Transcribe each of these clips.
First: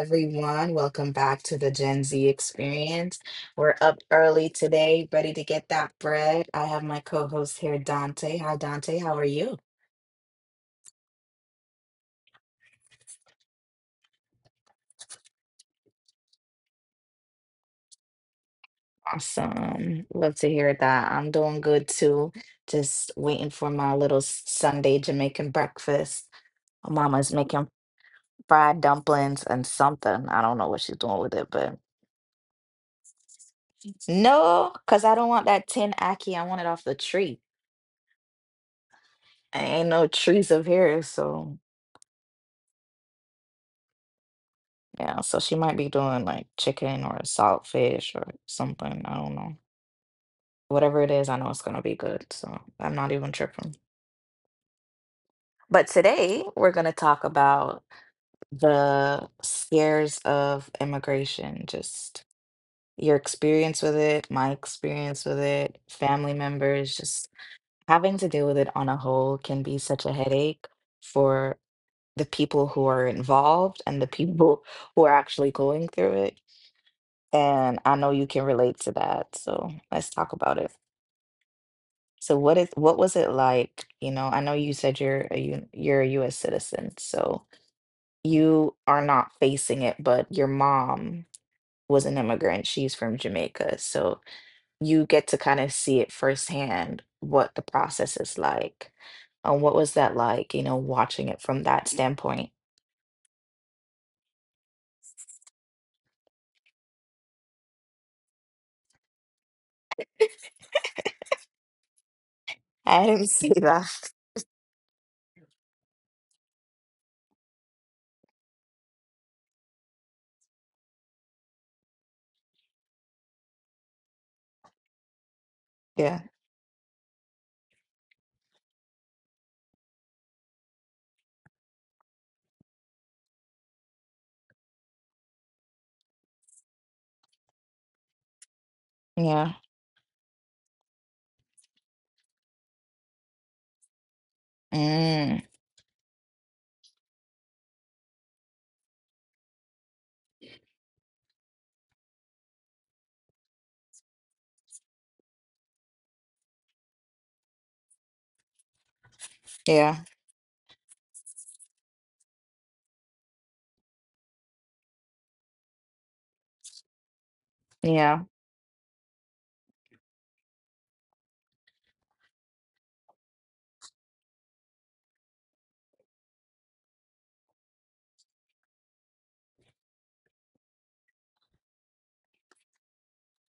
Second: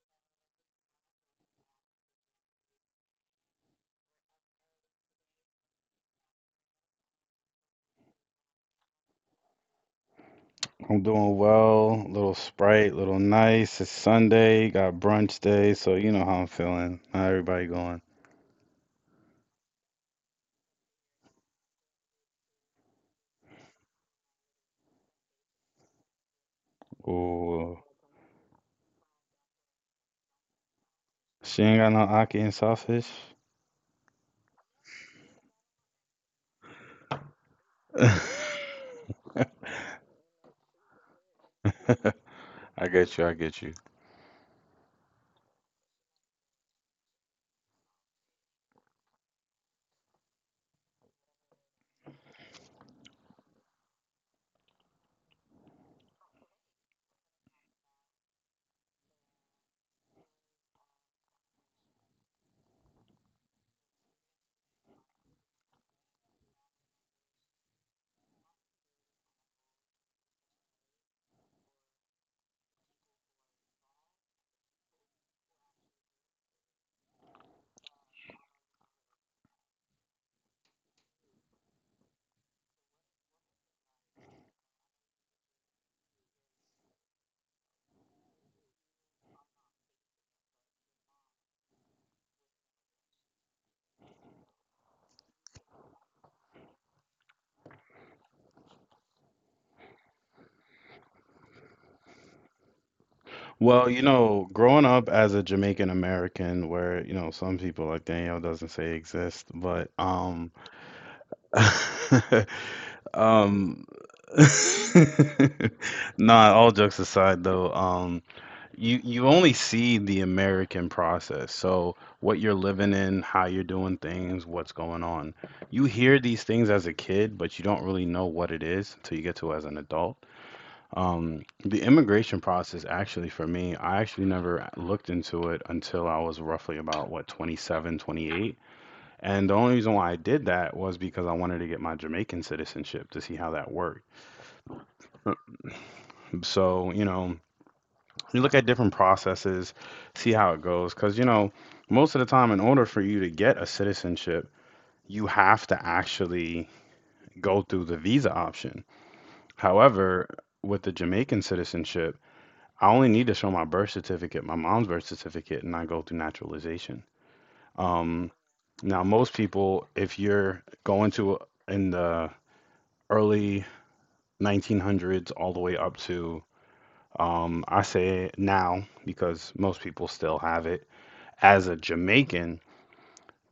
everyone. Welcome back to the Gen Z experience. We're up early today, ready to get that bread. I have my co-host here, Dante. Hi, Dante. How are you? I'm doing well. Little Sprite, little nice. It's Sunday, got brunch day, so you know how I'm feeling. How everybody going? Awesome. Love to hear that. I'm doing good too. Just waiting for my little Sunday Jamaican breakfast. My mama's making Ooh, fried dumplings and something. I don't know what she's doing with it, she but ain't got no Aki and sawfish. no, because I don't want that tin ackee. I want it off the tree. I Ain't no trees up here, so. get you. I get you. Yeah, so she might be doing like chicken or salt fish or something. I don't know. Whatever it is, I know it's gonna be good. So I'm not even tripping. But today we're gonna talk about the scares of immigration, just your experience with it, my experience with it, family members, just having to deal with it on a whole can be such a headache for the people who are involved and the people who are actually going through it. And I know you can relate to that, so let's talk about it. So what was it like? You know, I know you said you're a you're a US citizen, so you are not facing it, but your mom was an immigrant. She's from Jamaica, so you get to kind of see it firsthand what the process is like. And what was that like, you know, watching it from that standpoint? Well, you know, growing up as a Jamaican American, where you know some people like Danielle doesn't say exist, but I didn't see um, that. nah. All jokes aside, though. You only see the American process. So what you're living in, how you're doing things, what's going on. You hear Yeah. these things as a kid, but you don't really know what it is until you get to it as an adult. The immigration process, actually, for me, I actually never looked into it until I was roughly about what 27, 28. And Yeah. the only reason why I did that was because I wanted to get my Jamaican citizenship to see how that worked. Mm. So, you know, you look at different processes, see how it goes. Because, you know, most of the time, in order for you to get a citizenship, you have to actually go through the visa option. Yeah. However, with the Jamaican citizenship, I only need to show my birth certificate, my mom's birth certificate, and I go through naturalization. Yeah. Um, Now, most people, if you're going to in the early 1900s all the way up to, I say now because most people still have it as a Jamaican,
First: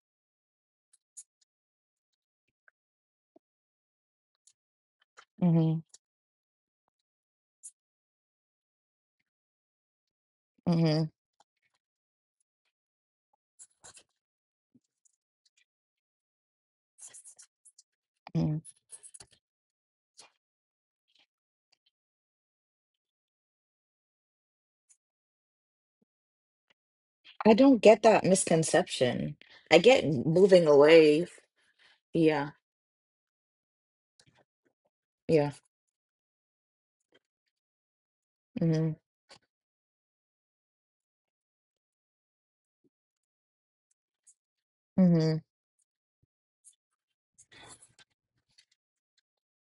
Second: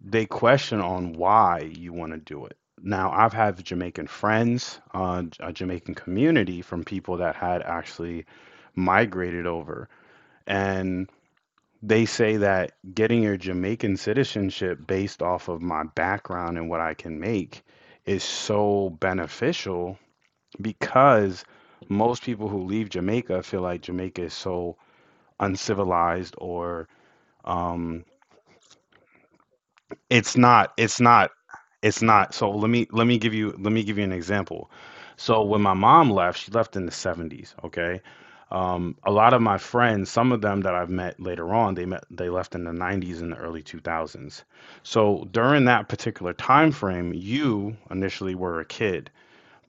they question on why you want to do it. Now, I've had Jamaican friends, a Mm-hmm. Jamaican community from people that had actually migrated over, Mm-hmm. and they say that getting your Jamaican citizenship based off of my background and what I can make is Mm-hmm. so beneficial because most people who leave Jamaica feel like Jamaica is so uncivilized or I don't get um, that misconception. I get it's moving not. It's away. not. It's not. So Yeah, let me give you let me give you an example. So yeah. when my mom left, she left in the 70s, okay? Hmm A lot of my friends, some of them that I've met later on, they left in the 90s and the early 2000s. So hmm during that particular time frame, you initially were a kid,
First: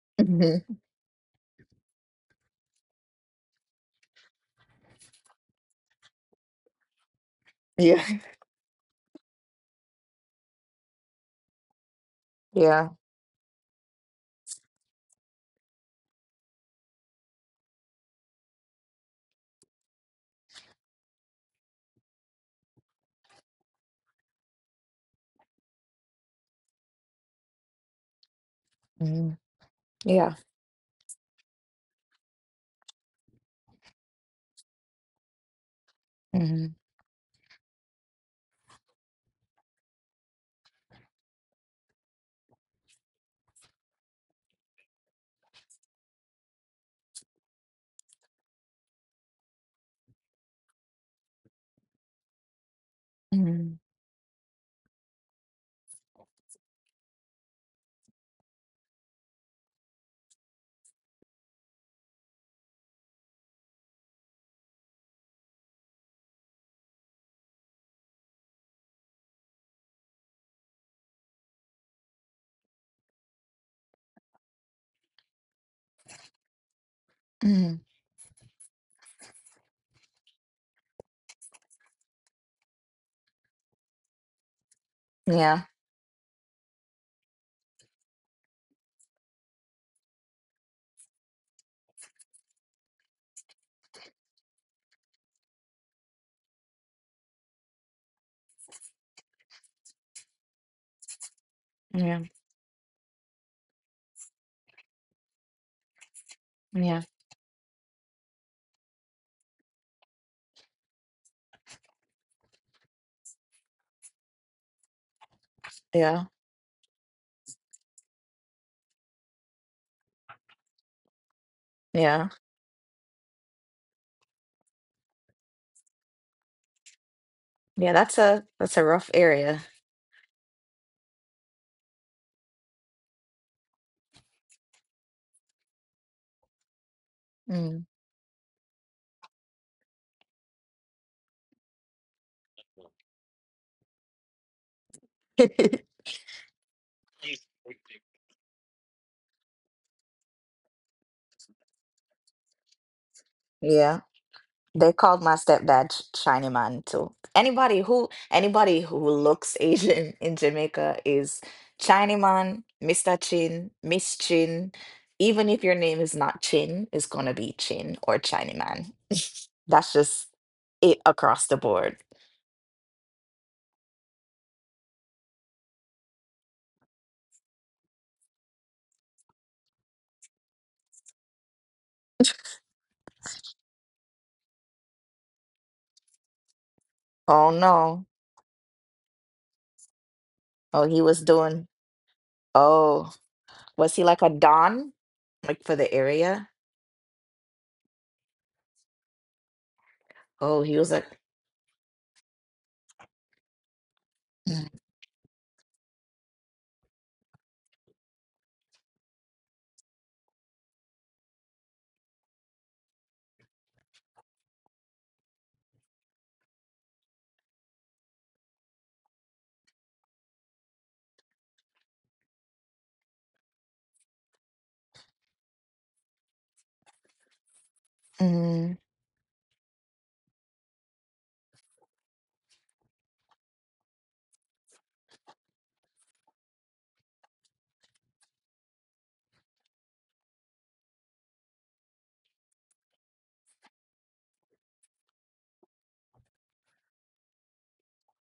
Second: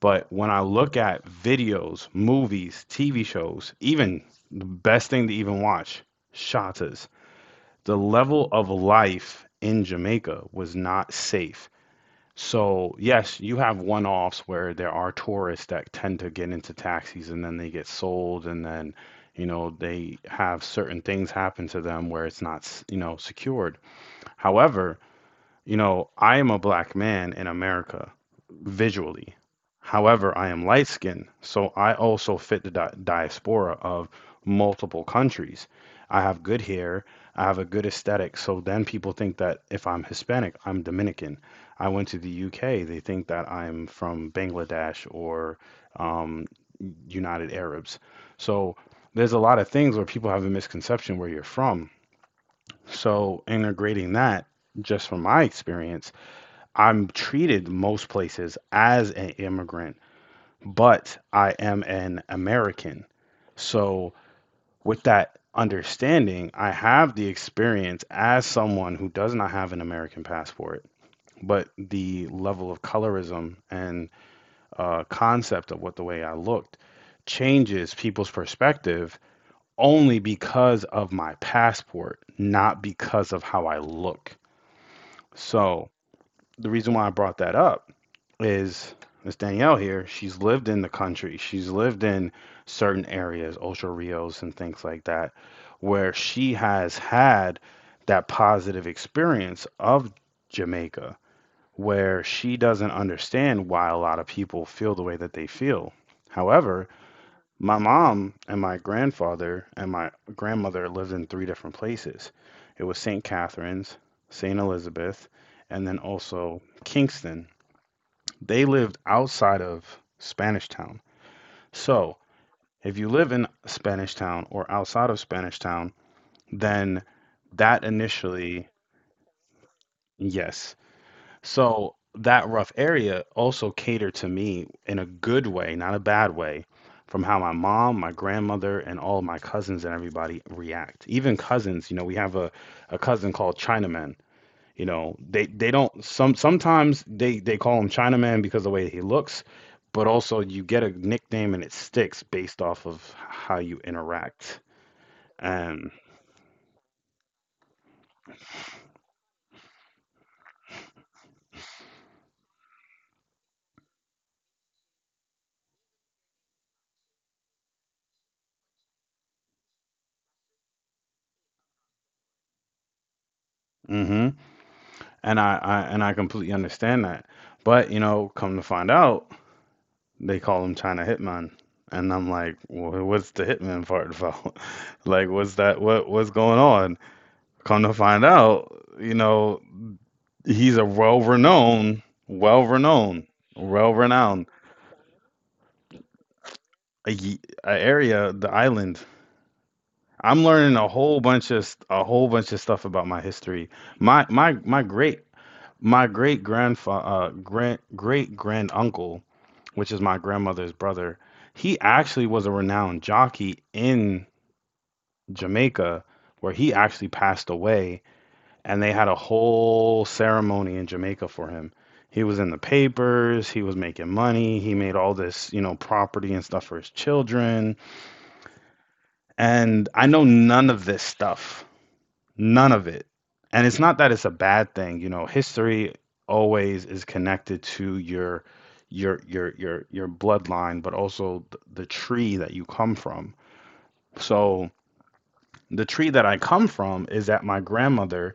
but when I hmm look at videos, movies, TV shows, even the best thing to even watch, shatas, the Yeah, level of life in Jamaica was not safe. yeah. So, yes, you have one offs where there are tourists that tend to get into taxis and then they get sold, and then, you know, they have certain things happen to them where it's not, you know, secured. However, you know, I am a black man in America hmm visually. Yeah. However, I am light skinned, so I also fit the diaspora of multiple countries. I have good hmm hair, I have a good aesthetic, so then people think that if I'm Hispanic, I'm Dominican. I went to the UK, they think that I'm from Bangladesh or um, United Arabs. So there's a lot of things where people have a misconception where you're from. So hmm integrating that, just from my experience, I'm treated most places as an immigrant, but I am an American. So, with that understanding, I have the experience as someone who does not have an American passport, but the level of colorism and concept of what the way I looked hmm changes people's perspective only because of my passport, not because of how I look. Yeah, So, the reason why I brought that up is Miss Danielle here. She's lived in the country. She's lived in certain areas, Ocho Rios and things like that, where she has had that positive experience of Jamaica, yeah, where she doesn't understand why a lot of people feel the way that they feel. However, yeah, my mom and my grandfather and my grandmother lived in three different places. It was St. Catherine's, St. Elizabeth, and then yeah, also Kingston. They lived outside of Spanish Town. So yeah. if you live in Spanish Town or outside of Spanish Town, then that Yeah, initially, that's a rough area. yes. So that rough area also catered to me in a good way, not a bad way, from how my Mm. mom, my grandmother, and all my cousins and everybody react. Even cousins, you know, we have a cousin called Chinaman. You know, they don't sometimes they call him Chinaman because of the way he looks, but also you get a nickname and it sticks based off of how you yeah. interact. They called my stepdad And Shiny Man too. Anybody who looks Asian in Jamaica is Shiny Man, Mr. Chin, Miss Chin. Even if your name is not Chin, it's gonna be Chin or Shiny Man. That's just it across the board. hmm, and I completely understand that. But you know, come to find out, they call him China Hitman. And I'm like, what's the hitman part about?" Like, what's that? What what's going on? Oh Come to no. find out, you know, he's a Oh, he was doing. well-renowned, Oh, well-renowned, was he like a well-renowned, don, like for the area? a, a area, the island. I'm Oh, learning he was like, a whole bunch of stuff about my history. My mm, great my great grandfather grand great grand uncle, which is my grandmother's brother, he actually was a renowned jockey in Jamaica, where he actually passed away, and they had a whole ceremony in Jamaica for him. He was in the papers, he was making money, he made all this, you know, property and stuff for his children. mm, And I know none of this stuff, none of it. And it's not that it's a bad thing. You know, history always is connected to your bloodline, but also the tree that you come from. So the tree that I come from is that my grandmother,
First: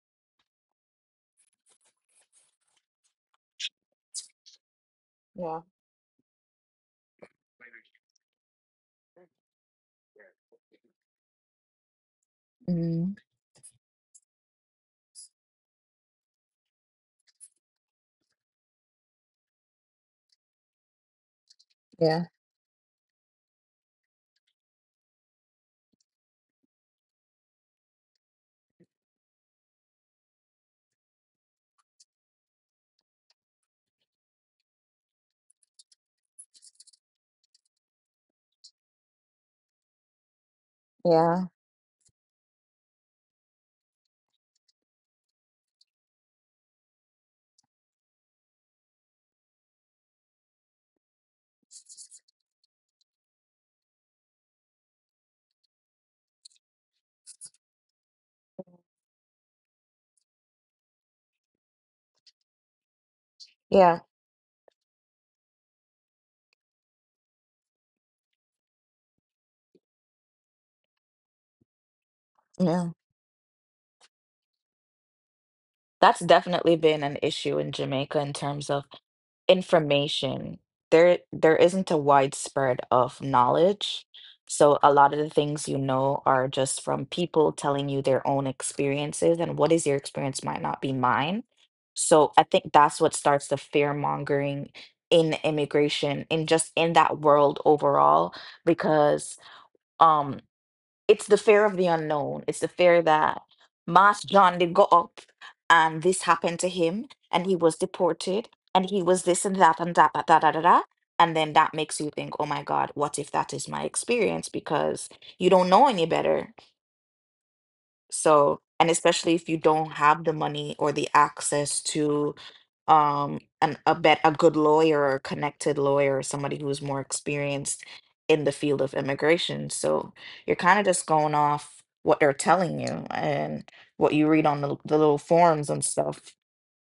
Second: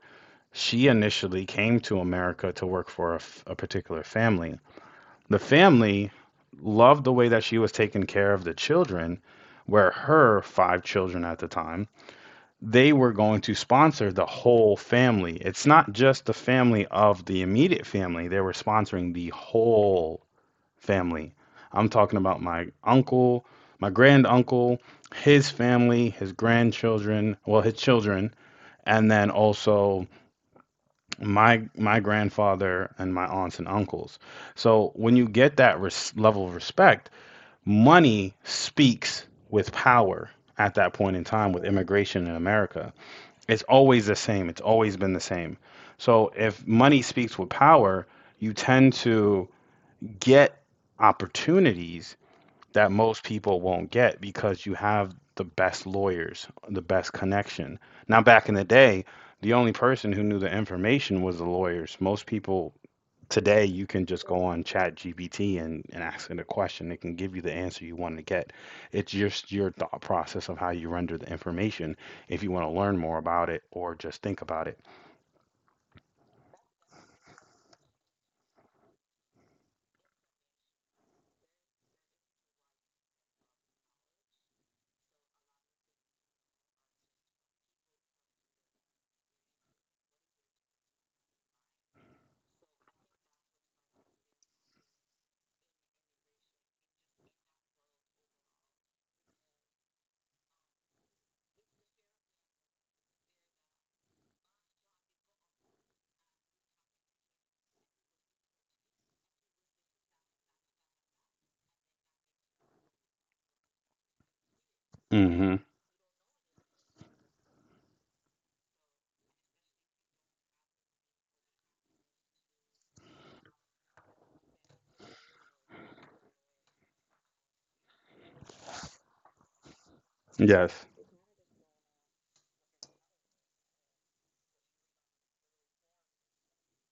she initially came to America to work for a particular family. The yeah, family loved the way that she was taking care of the children, where her five children at the time, they were mm, going to sponsor the whole family. It's not just the family of the immediate family, they were sponsoring the whole family. I'm talking yeah, about my uncle, my grand uncle, his family, his grandchildren, well, his children, and then also my grandfather and my aunts and uncles. So when you get that level of respect, money speaks with power at that point in yeah, time with immigration in America. It's always the same. It's always been the same. So if money speaks with power, you tend to get opportunities that most people won't get because you have the best lawyers, the best connection. Now, back in the day, the only person who knew the information was the lawyers. Most people today, you yeah, can just go on ChatGPT and ask it a question. It can give you the answer you want to get. It's just your thought process of how you render the information if you want to yeah. learn more about it or just think about it. That's definitely been an issue in Jamaica in terms of information. There isn't a widespread of knowledge. So a lot of the things you know are just from people telling you their own experiences, and what is your experience might not be mine. So I think that's what starts the fear mongering in immigration, in that world overall, because um it's the fear of the unknown. It's the fear that Mas John did go up and this happened to him and he was deported and he was this and that and that. And then that makes you think, oh my God, what if that is my experience? Because you Hmm. don't know any better. So, and especially if you don't have the money or the access to an a bet a good lawyer or a connected lawyer or somebody who's more experienced in the field of immigration. So you're kind Yes. of just going off what they're telling you and what you read on the little forums and stuff.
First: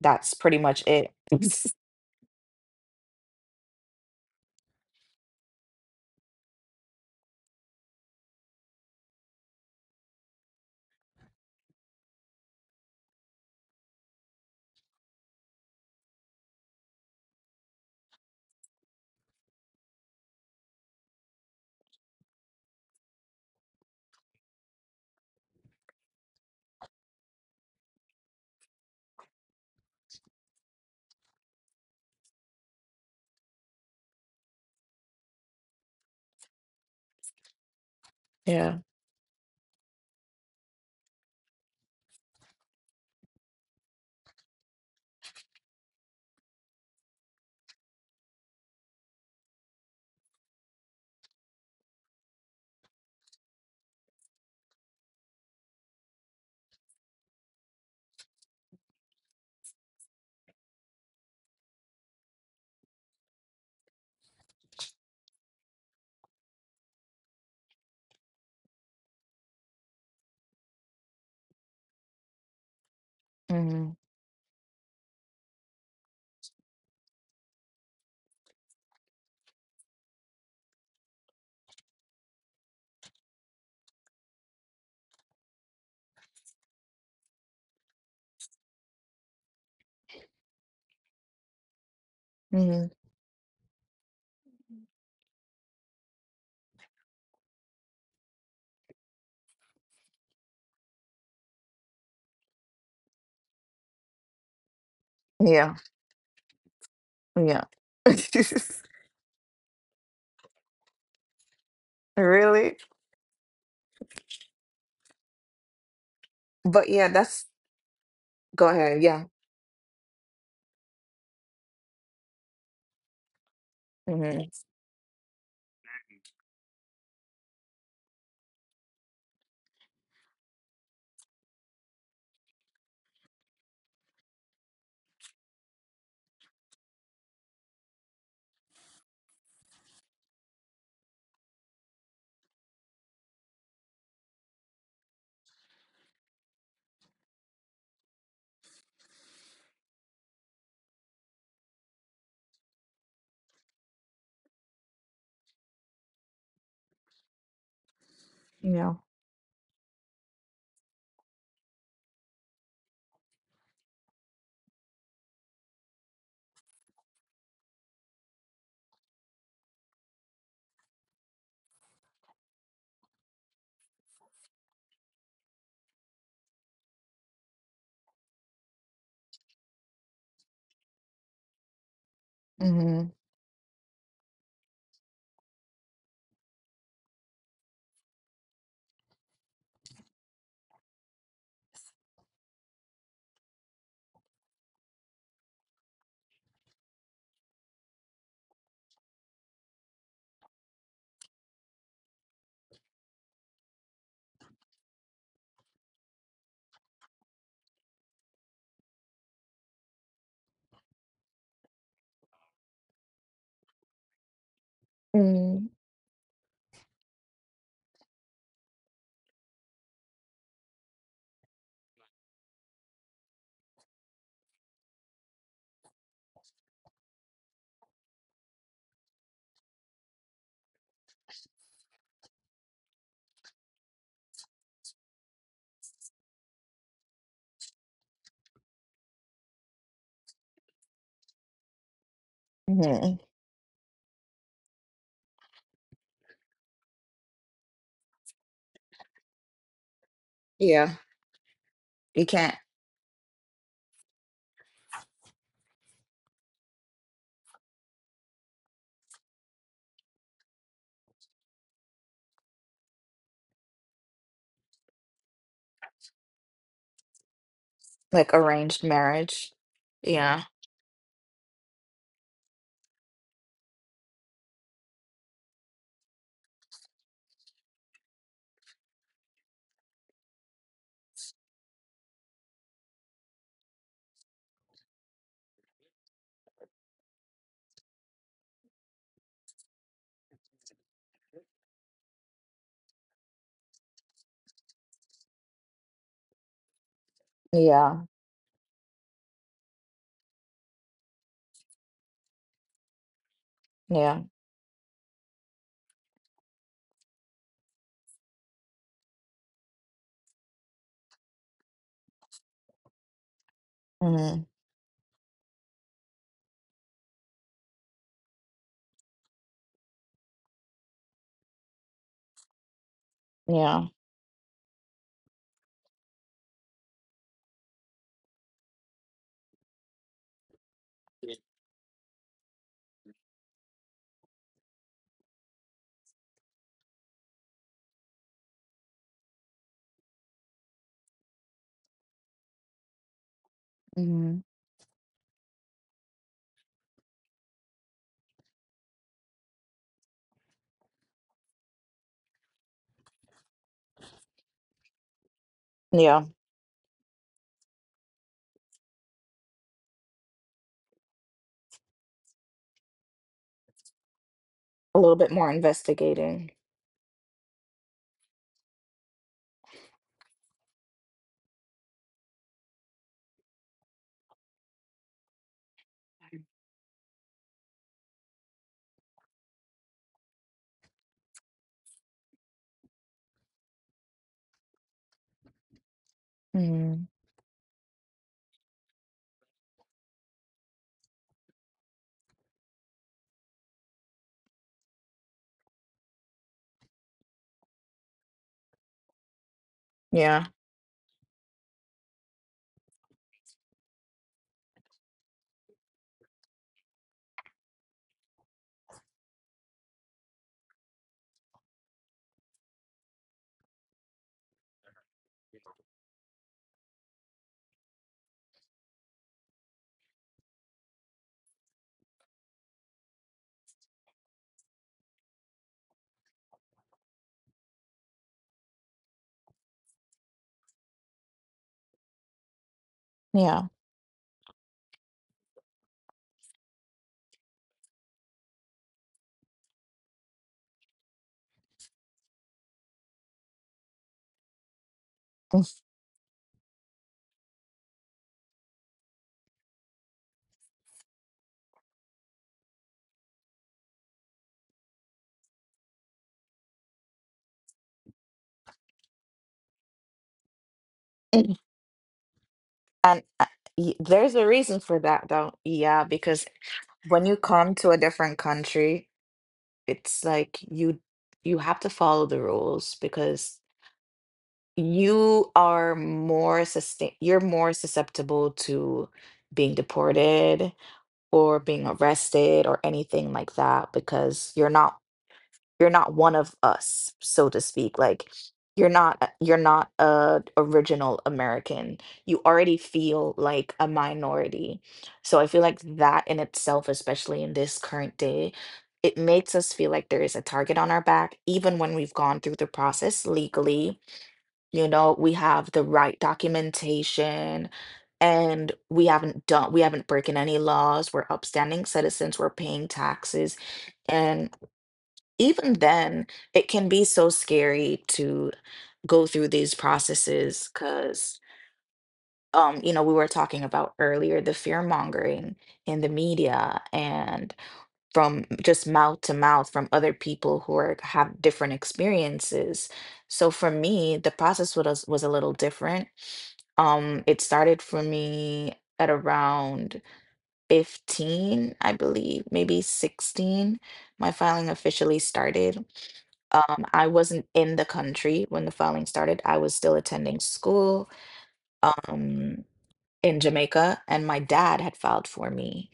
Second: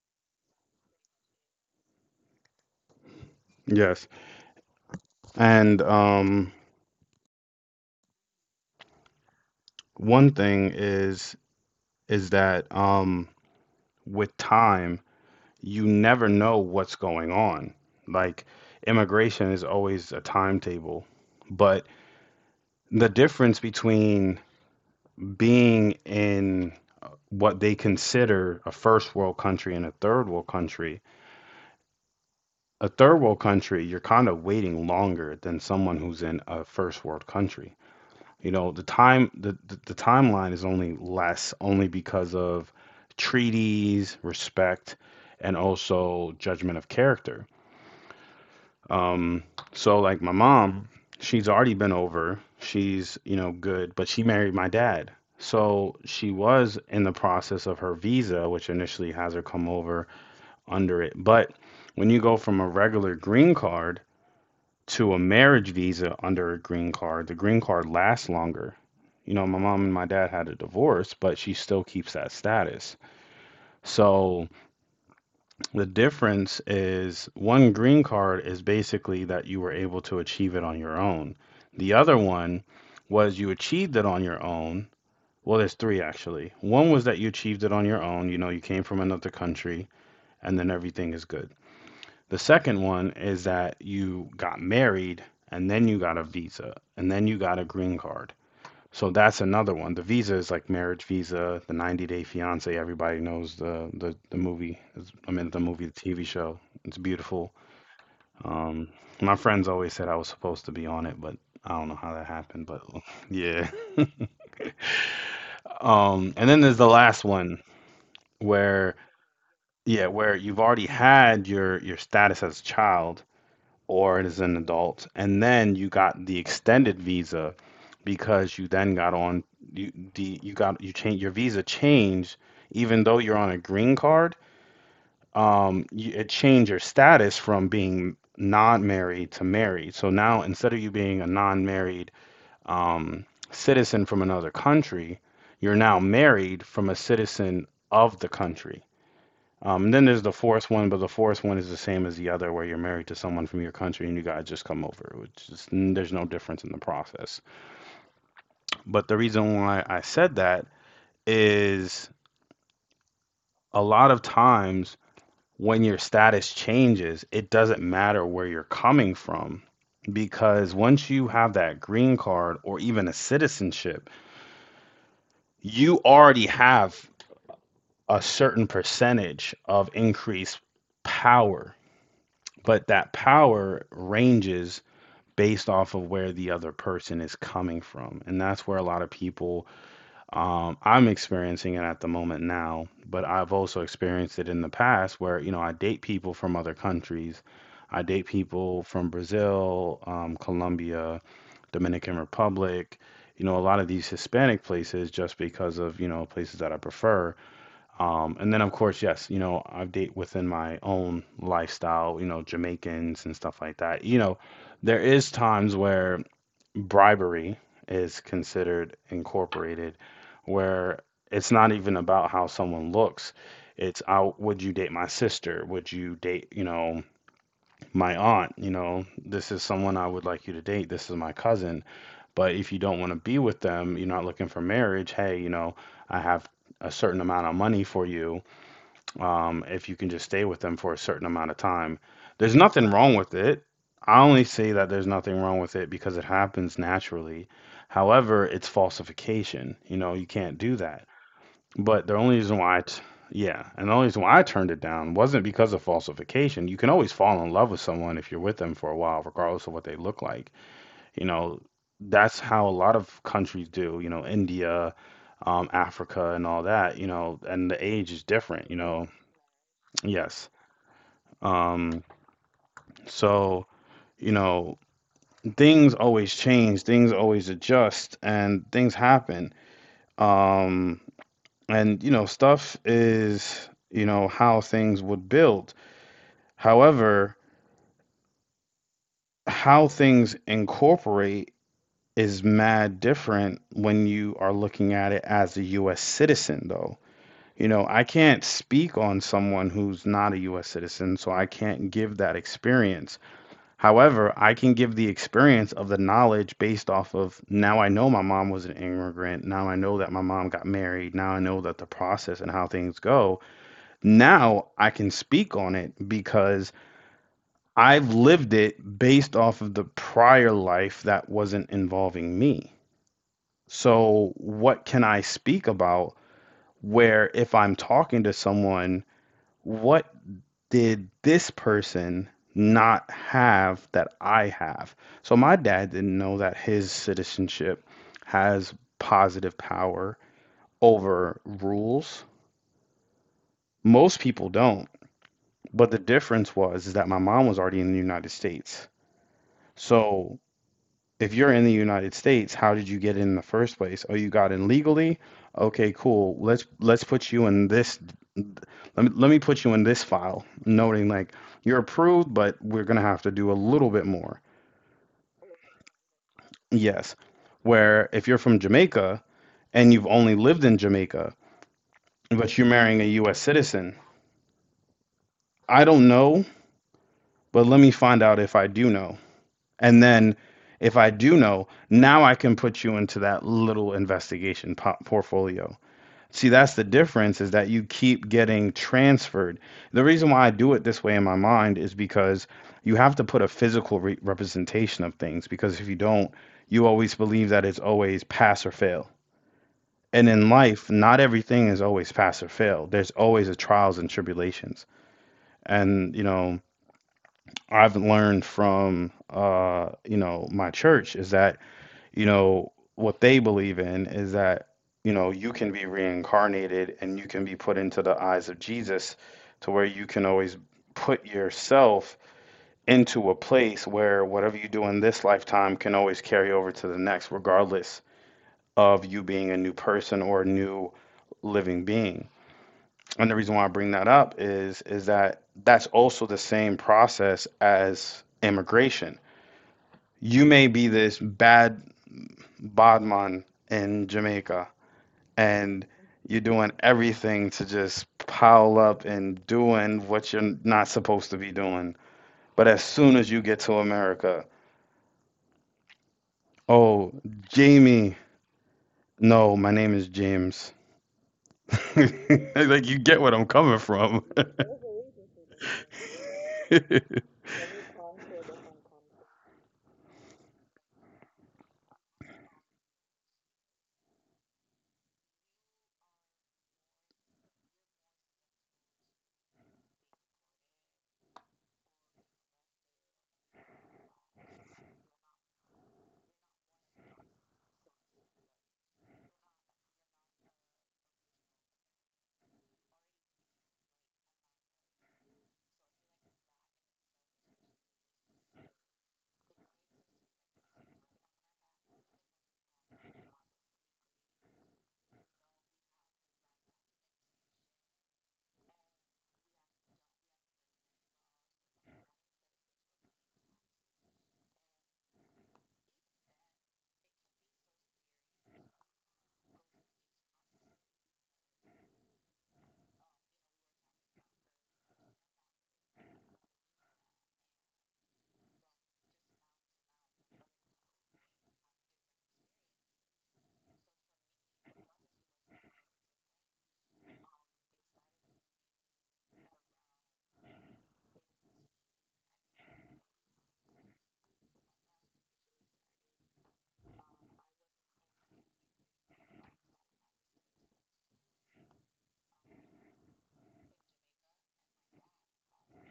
That's pretty much it. Yes. And one thing is that with time, you never know what's going on. Like immigration is always a timetable, but the difference between being in what they consider a first world country and a third world country, a third world country, you're kind of waiting longer than someone who's in a first world country. You know, Yeah. the time the timeline is only less only because of treaties, respect, and also judgment of character. Um, so like my mom, she's already been over. She's, you know, good, but she married my dad. So she was in the process of her visa, which initially has her come over under it. But when you go from a regular green card to a marriage visa under a green card, the green card lasts longer. You know, my mom and my dad had a divorce, but she still keeps that status. hmm So the difference is one green card is basically that you were able to achieve it on your own. The other one was you achieved it on your own. Well, there's three actually. One was that you achieved it on your own, you know, you came from another country and then everything is good. The second hmm one is that you got married and then you got a visa and then you got a green card. So that's another one. The Visa is like Marriage Visa, the 90 Day Fiance. Everybody knows the movie. I mean, the Yeah. movie, the TV show. It's beautiful. Yeah. Um, my friends always said I was supposed to be on it, but I don't know how that happened. Really? But yeah. And then there's But the yeah, last that's one go ahead. where Yeah. yeah, where you've already had your status as a child, or as hmm an adult. And then you got the extended visa because you then got on you the you got you change your visa changed even though you're on a green card. You, it changed your status from being non-married to married. So now instead of you being a non-married um, citizen from another country, you're now married from a citizen of the country. And then there's the fourth one, but the fourth one is the same as the other, where you're married to someone from your country and you guys just come over, which is there's no difference in the process. Yeah. But the reason why I said that is a lot of times when your status changes, it doesn't matter where you're coming from, because once you have that green card or even a citizenship, you already have a certain percentage of increased power, but Mm-hmm. that power ranges based off of where the other person is coming from. And that's where a lot of people, I'm experiencing it at the moment now, but I've also experienced it in the past where, you know, I date people from other countries. I date people from Brazil, Colombia, Dominican Republic, you know, a lot of these Hispanic places just because of, you know, places that I prefer. And then, of course, yes, you know, I date within my own lifestyle, you know, Jamaicans and stuff like that. You know, there is Mm-hmm. times where bribery is considered incorporated, where it's not even about how someone looks. It's out, would you date my sister? Would you date, you know, my aunt? You know, this is someone I would like you to date. This is my cousin. But if you don't want to be with them, you're not looking for marriage. Hey, you know, I have a certain amount of money for you if you can just stay with them for a certain amount of time. There's nothing wrong with it. I only say that there's nothing wrong with it because it happens naturally. However, it's falsification. You know, you can't do Yeah. that. But the You only can't reason why, yeah, and the only reason why I turned it down wasn't because of falsification. You can always fall in love with someone if you're with them for a while, regardless of what they look like. You know, that's how a lot of countries do. You know, India, Africa, and all that. You know, and the age is like different. You arranged know, marriage. Yeah. yes. Um, so, you know, things always change, things always adjust, and things happen. Um, and, you know, stuff is, you know, how things would build. However, how things incorporate is mad different when you are looking at it as a US citizen, though. You know, Yeah. I can't speak on someone who's not a US citizen, so I can't give that experience. Yeah. However, I can give the experience of the knowledge based off of, now I know my mom was an immigrant. Now I know that my mom got married. Now I know that the process and how things go. hmm Now I can speak on it because I've lived it based off of the prior life that wasn't involving me. Yeah. So, what can I speak about where if I'm talking to someone, what did this person not have that I have? So my dad didn't know that his citizenship has positive power over rules. Most hmm people don't. But the difference was is that my mom was already in the United States. So if you're in the United States, how did you get in the first place? Oh, you got in legally? Okay, Yeah. cool. Let's put you in this, let me put you in this file, noting like you're approved, but we're going to have to do a little bit more. A little bit more investigating. Yes. Where if you're from Jamaica and you've only lived in Jamaica, but you're marrying a US citizen, I don't know, but let me find out if I do know. And then if I do know, now I can put you into that little investigation portfolio. See, that's the Hmm difference is that you keep getting transferred. The reason why I do it this way in my mind is because you have to put a physical representation of things, because if you don't, you always believe that it's always pass or fail. And Yeah. in life, not everything is always pass or fail. There's always a trials and tribulations. And, you know, I've learned from, you know, my church is that, you know, what they believe in is that, you know, you can be reincarnated and you can be put into the eyes of Jesus to where you can always put yourself into a place where whatever you do in this lifetime can always carry over to the next, regardless of you being a new person or a new living being. And the reason why Yeah. I bring that up is that that's also the same process as immigration. You may be this bad bodman in Jamaica Mm. and you're doing everything to just pile up and doing what you're not supposed to be doing. But as soon as you get to America, oh, Jamie, no, my name is James. Like you get And what I'm coming from. there's a reason for that though. Yeah, because Mm-hmm. when you come to a different country, it's like you have to follow the rules because you are more sustain you're more susceptible to being deported or being arrested or anything like that because you're not one of us, so to speak. Like, you're not a original American. You already feel like a minority, so I feel like that in itself, especially in this current day, it makes us feel like there is a target on our back even when we've gone through the process legally. You know, we have the right documentation, and we haven't broken any laws. We're upstanding citizens. We're paying taxes, and even then, it can be so scary to go through these processes because, um, you know, we were talking about earlier, the fear mongering in the media, and from just mouth to mouth from other people who are have different experiences. So for me, the process was a little different. Um, it started for me at around 15, I believe, maybe 16. My filing officially started. I wasn't in the country when the filing started. I was still attending school, um, in Jamaica, and my dad had filed for me.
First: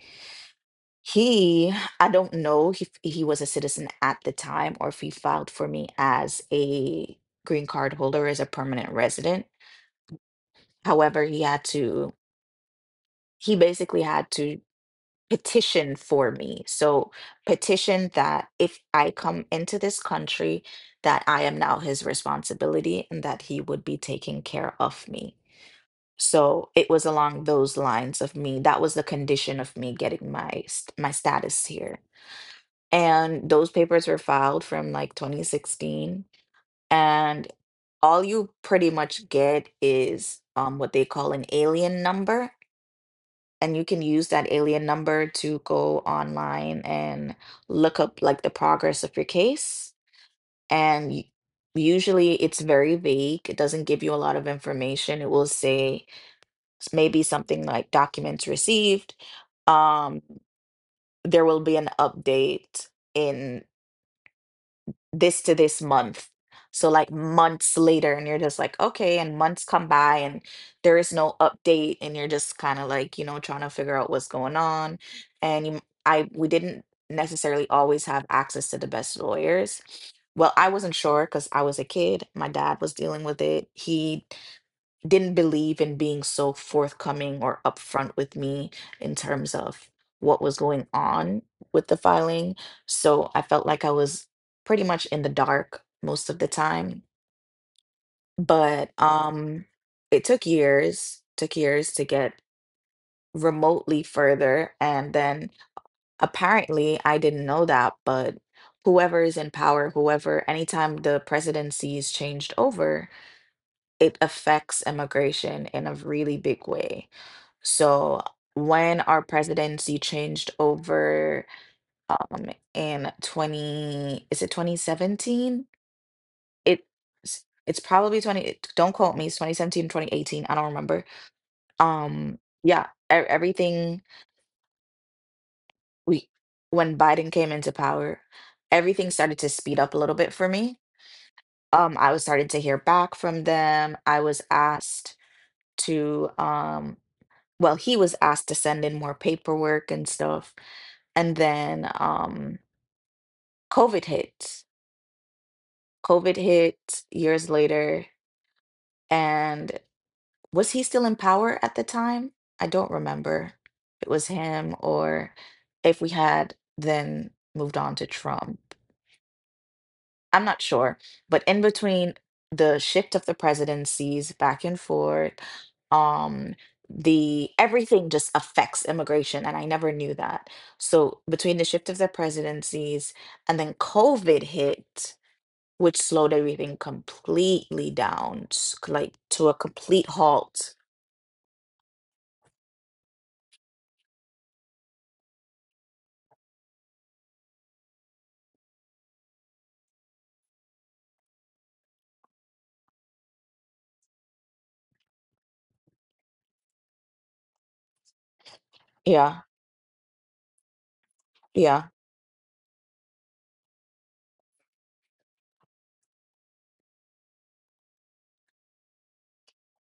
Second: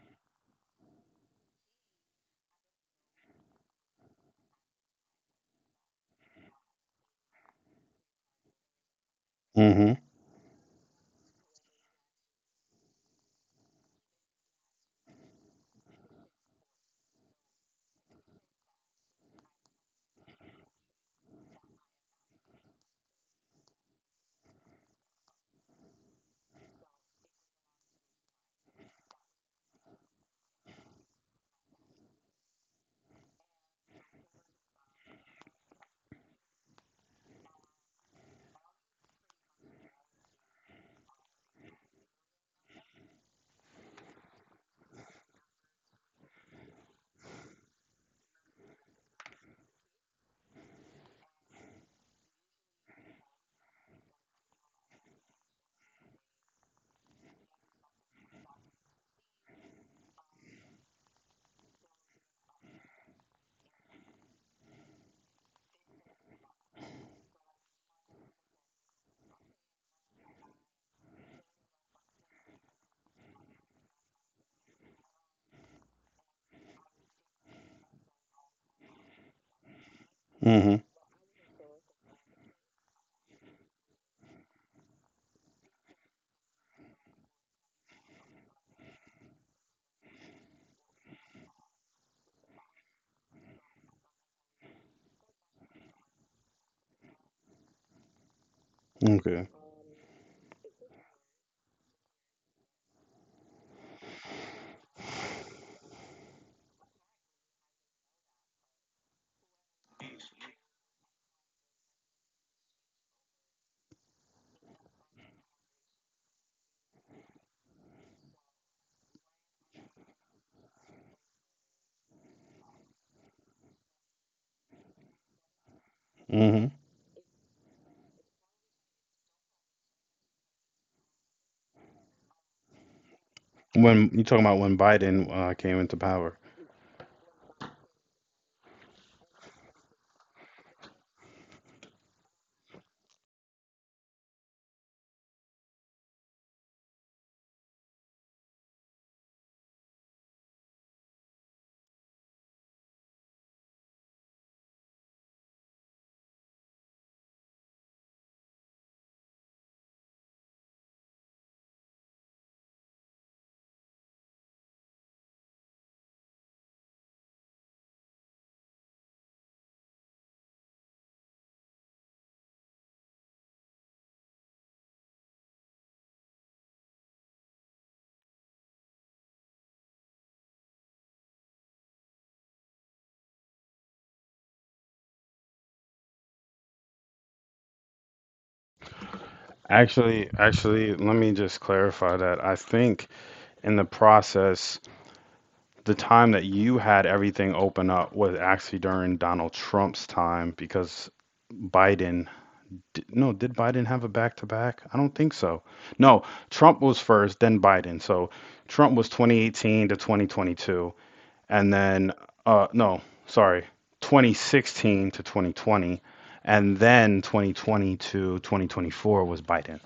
He, I don't know if he was a citizen at the time or if he filed for me as a green card holder, as a permanent resident. However, he basically had to petition for me. So petition that if I come into this country, that I am now his responsibility and that he would be taking care of me. So it was along those lines of me. That was the condition of me getting my my status here. And those papers were filed from like 2016, and all you pretty much get is what they call an alien number, and you can use that alien number to go online and look up like the progress of your case. And usually it's very vague. It doesn't give you a lot of information. It will say maybe something like documents received. Um, there will be an update in this to this month. So like months later, and you're just like, okay, and months come by and there is no update, and you're just kind of like, you know, trying to figure out what's going on. And you- I we didn't necessarily always have access to the best lawyers. Well, I Mm-hmm. wasn't sure because I was a kid. My dad was dealing with it. He didn't believe in being so forthcoming or upfront with me in terms of what was going on with the filing. So I felt like I was pretty much in the dark most of the time. But Okay. It took years to get remotely further. And then apparently I didn't know that, but whoever is in power, whoever, anytime the presidency is changed over, it affects immigration in a really big way. So when our presidency changed over, um, in 20, is it 2017? Mm-hmm. It it's probably don't quote me, it's 2017, 2018. I don't remember. Um, yeah, everything When you talking about when Biden came into we power. when Biden came into power, everything started to speed up a little bit for me. Um, I was starting to hear back from them. I was asked to, um, well, he was asked to send in more paperwork and stuff. And then, COVID hit. COVID hit years later. And was he still in power at the time? I don't remember if it was him or if we had then moved on to Trump. I'm not sure. But in between the shift of the presidencies back and forth, um, the everything just affects immigration. And I never knew that. So between the shift of the presidencies and then COVID hit, which slowed everything completely down, like to a complete Actually, halt. actually, let me just clarify that. I think in the process, the time that you had everything open up was actually during Donald Trump's time, because Biden, no, did Biden have a back to back? I don't think so. No, Trump was first, then Biden. So Trump was Yeah, 2018 to 2022, and yeah, then no, sorry, 2016 to 2020 and then 2020 to 2024 was Biden.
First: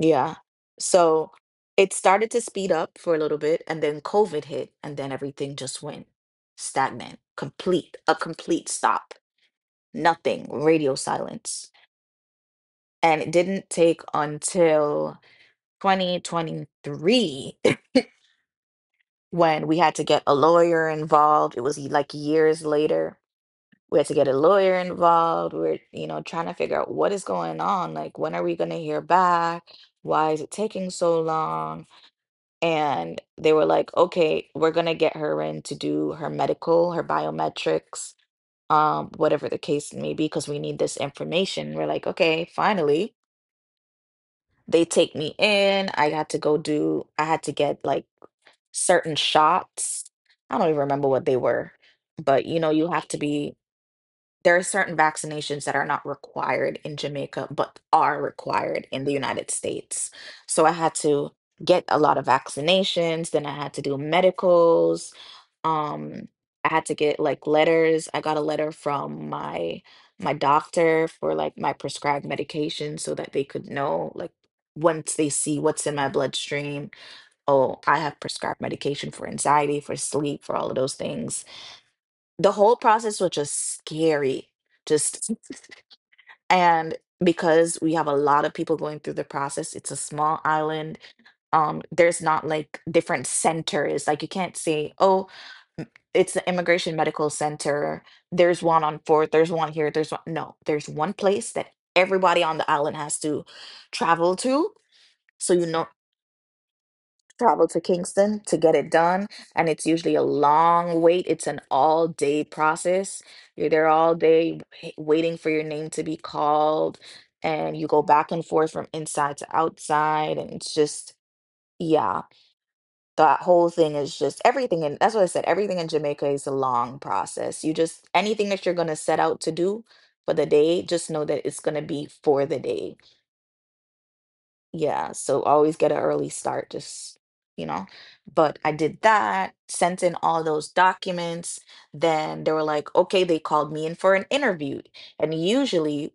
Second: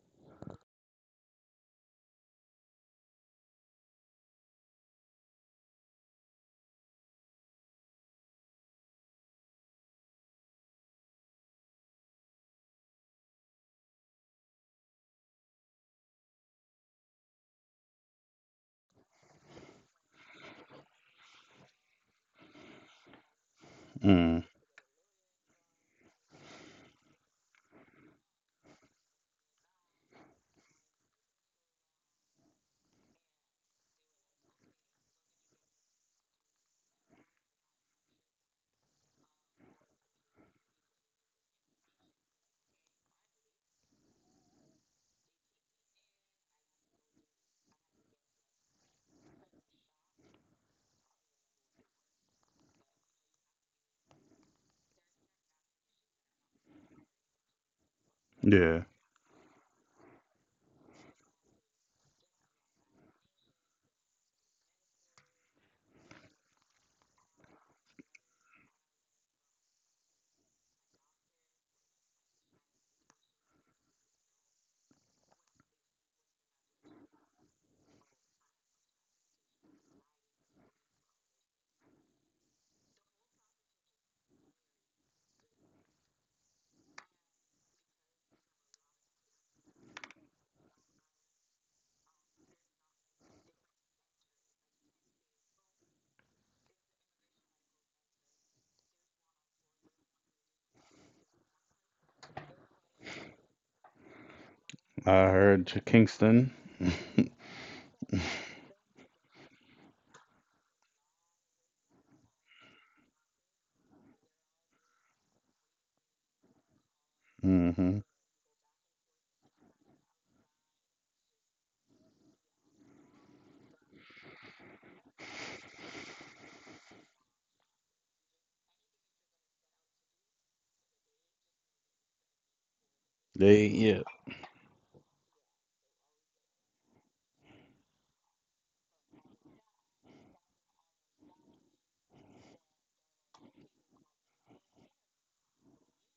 yeah. So it started to speed up for a little bit, and then COVID hit, and then everything just went stagnant, complete, a complete stop, nothing, radio silence. And it didn't take until 2023 when we had to get a lawyer involved. It was like years later we had to get a Mm, lawyer involved. We're, you know, trying to figure out what is going on. Like, when are we going to hear back? Why is it taking so long? And they were like, okay, we're going to get her in to do her medical, her biometrics, whatever the case may be, because we need this information. We're like, okay, finally. They take me in. I had to go do, I had to get like certain shots. I don't even remember what they were, but you know, you have to be, there are certain vaccinations that are not required in Jamaica, but are yeah. required in the United States. So I had to get a lot of vaccinations, then I had to do medicals. Um, I had to get like letters. I got a letter from my doctor for like my prescribed medication so that they could know like once they see what's in my bloodstream, oh, I have prescribed medication for anxiety, for sleep, for all of those things. The whole process was just scary, just and because we have a lot of people going through the process, it's a small island. There's not like different centers. Like, you can't say, oh, m- it's the immigration medical center. There's one on fourth, there's one here, there's one, no, there's one place that everybody on the island has to travel to. I So heard Kingston. travel to Kingston to get it done. And it's usually a long wait. It's an all day process. You're there all day waiting for your name to be called. And you Mhm. go back and forth from inside to outside. And it's just, yeah, that whole thing is just everything. And that's what I said. Everything in Jamaica is a long process. You just, anything that you're going to set out to do for the day, just know that it's going to be for the day. They yeah. Yeah, so always get an early start, just, you know. But I did that, sent in all those documents. Then they were like, okay, they called me in for an interview. And usually,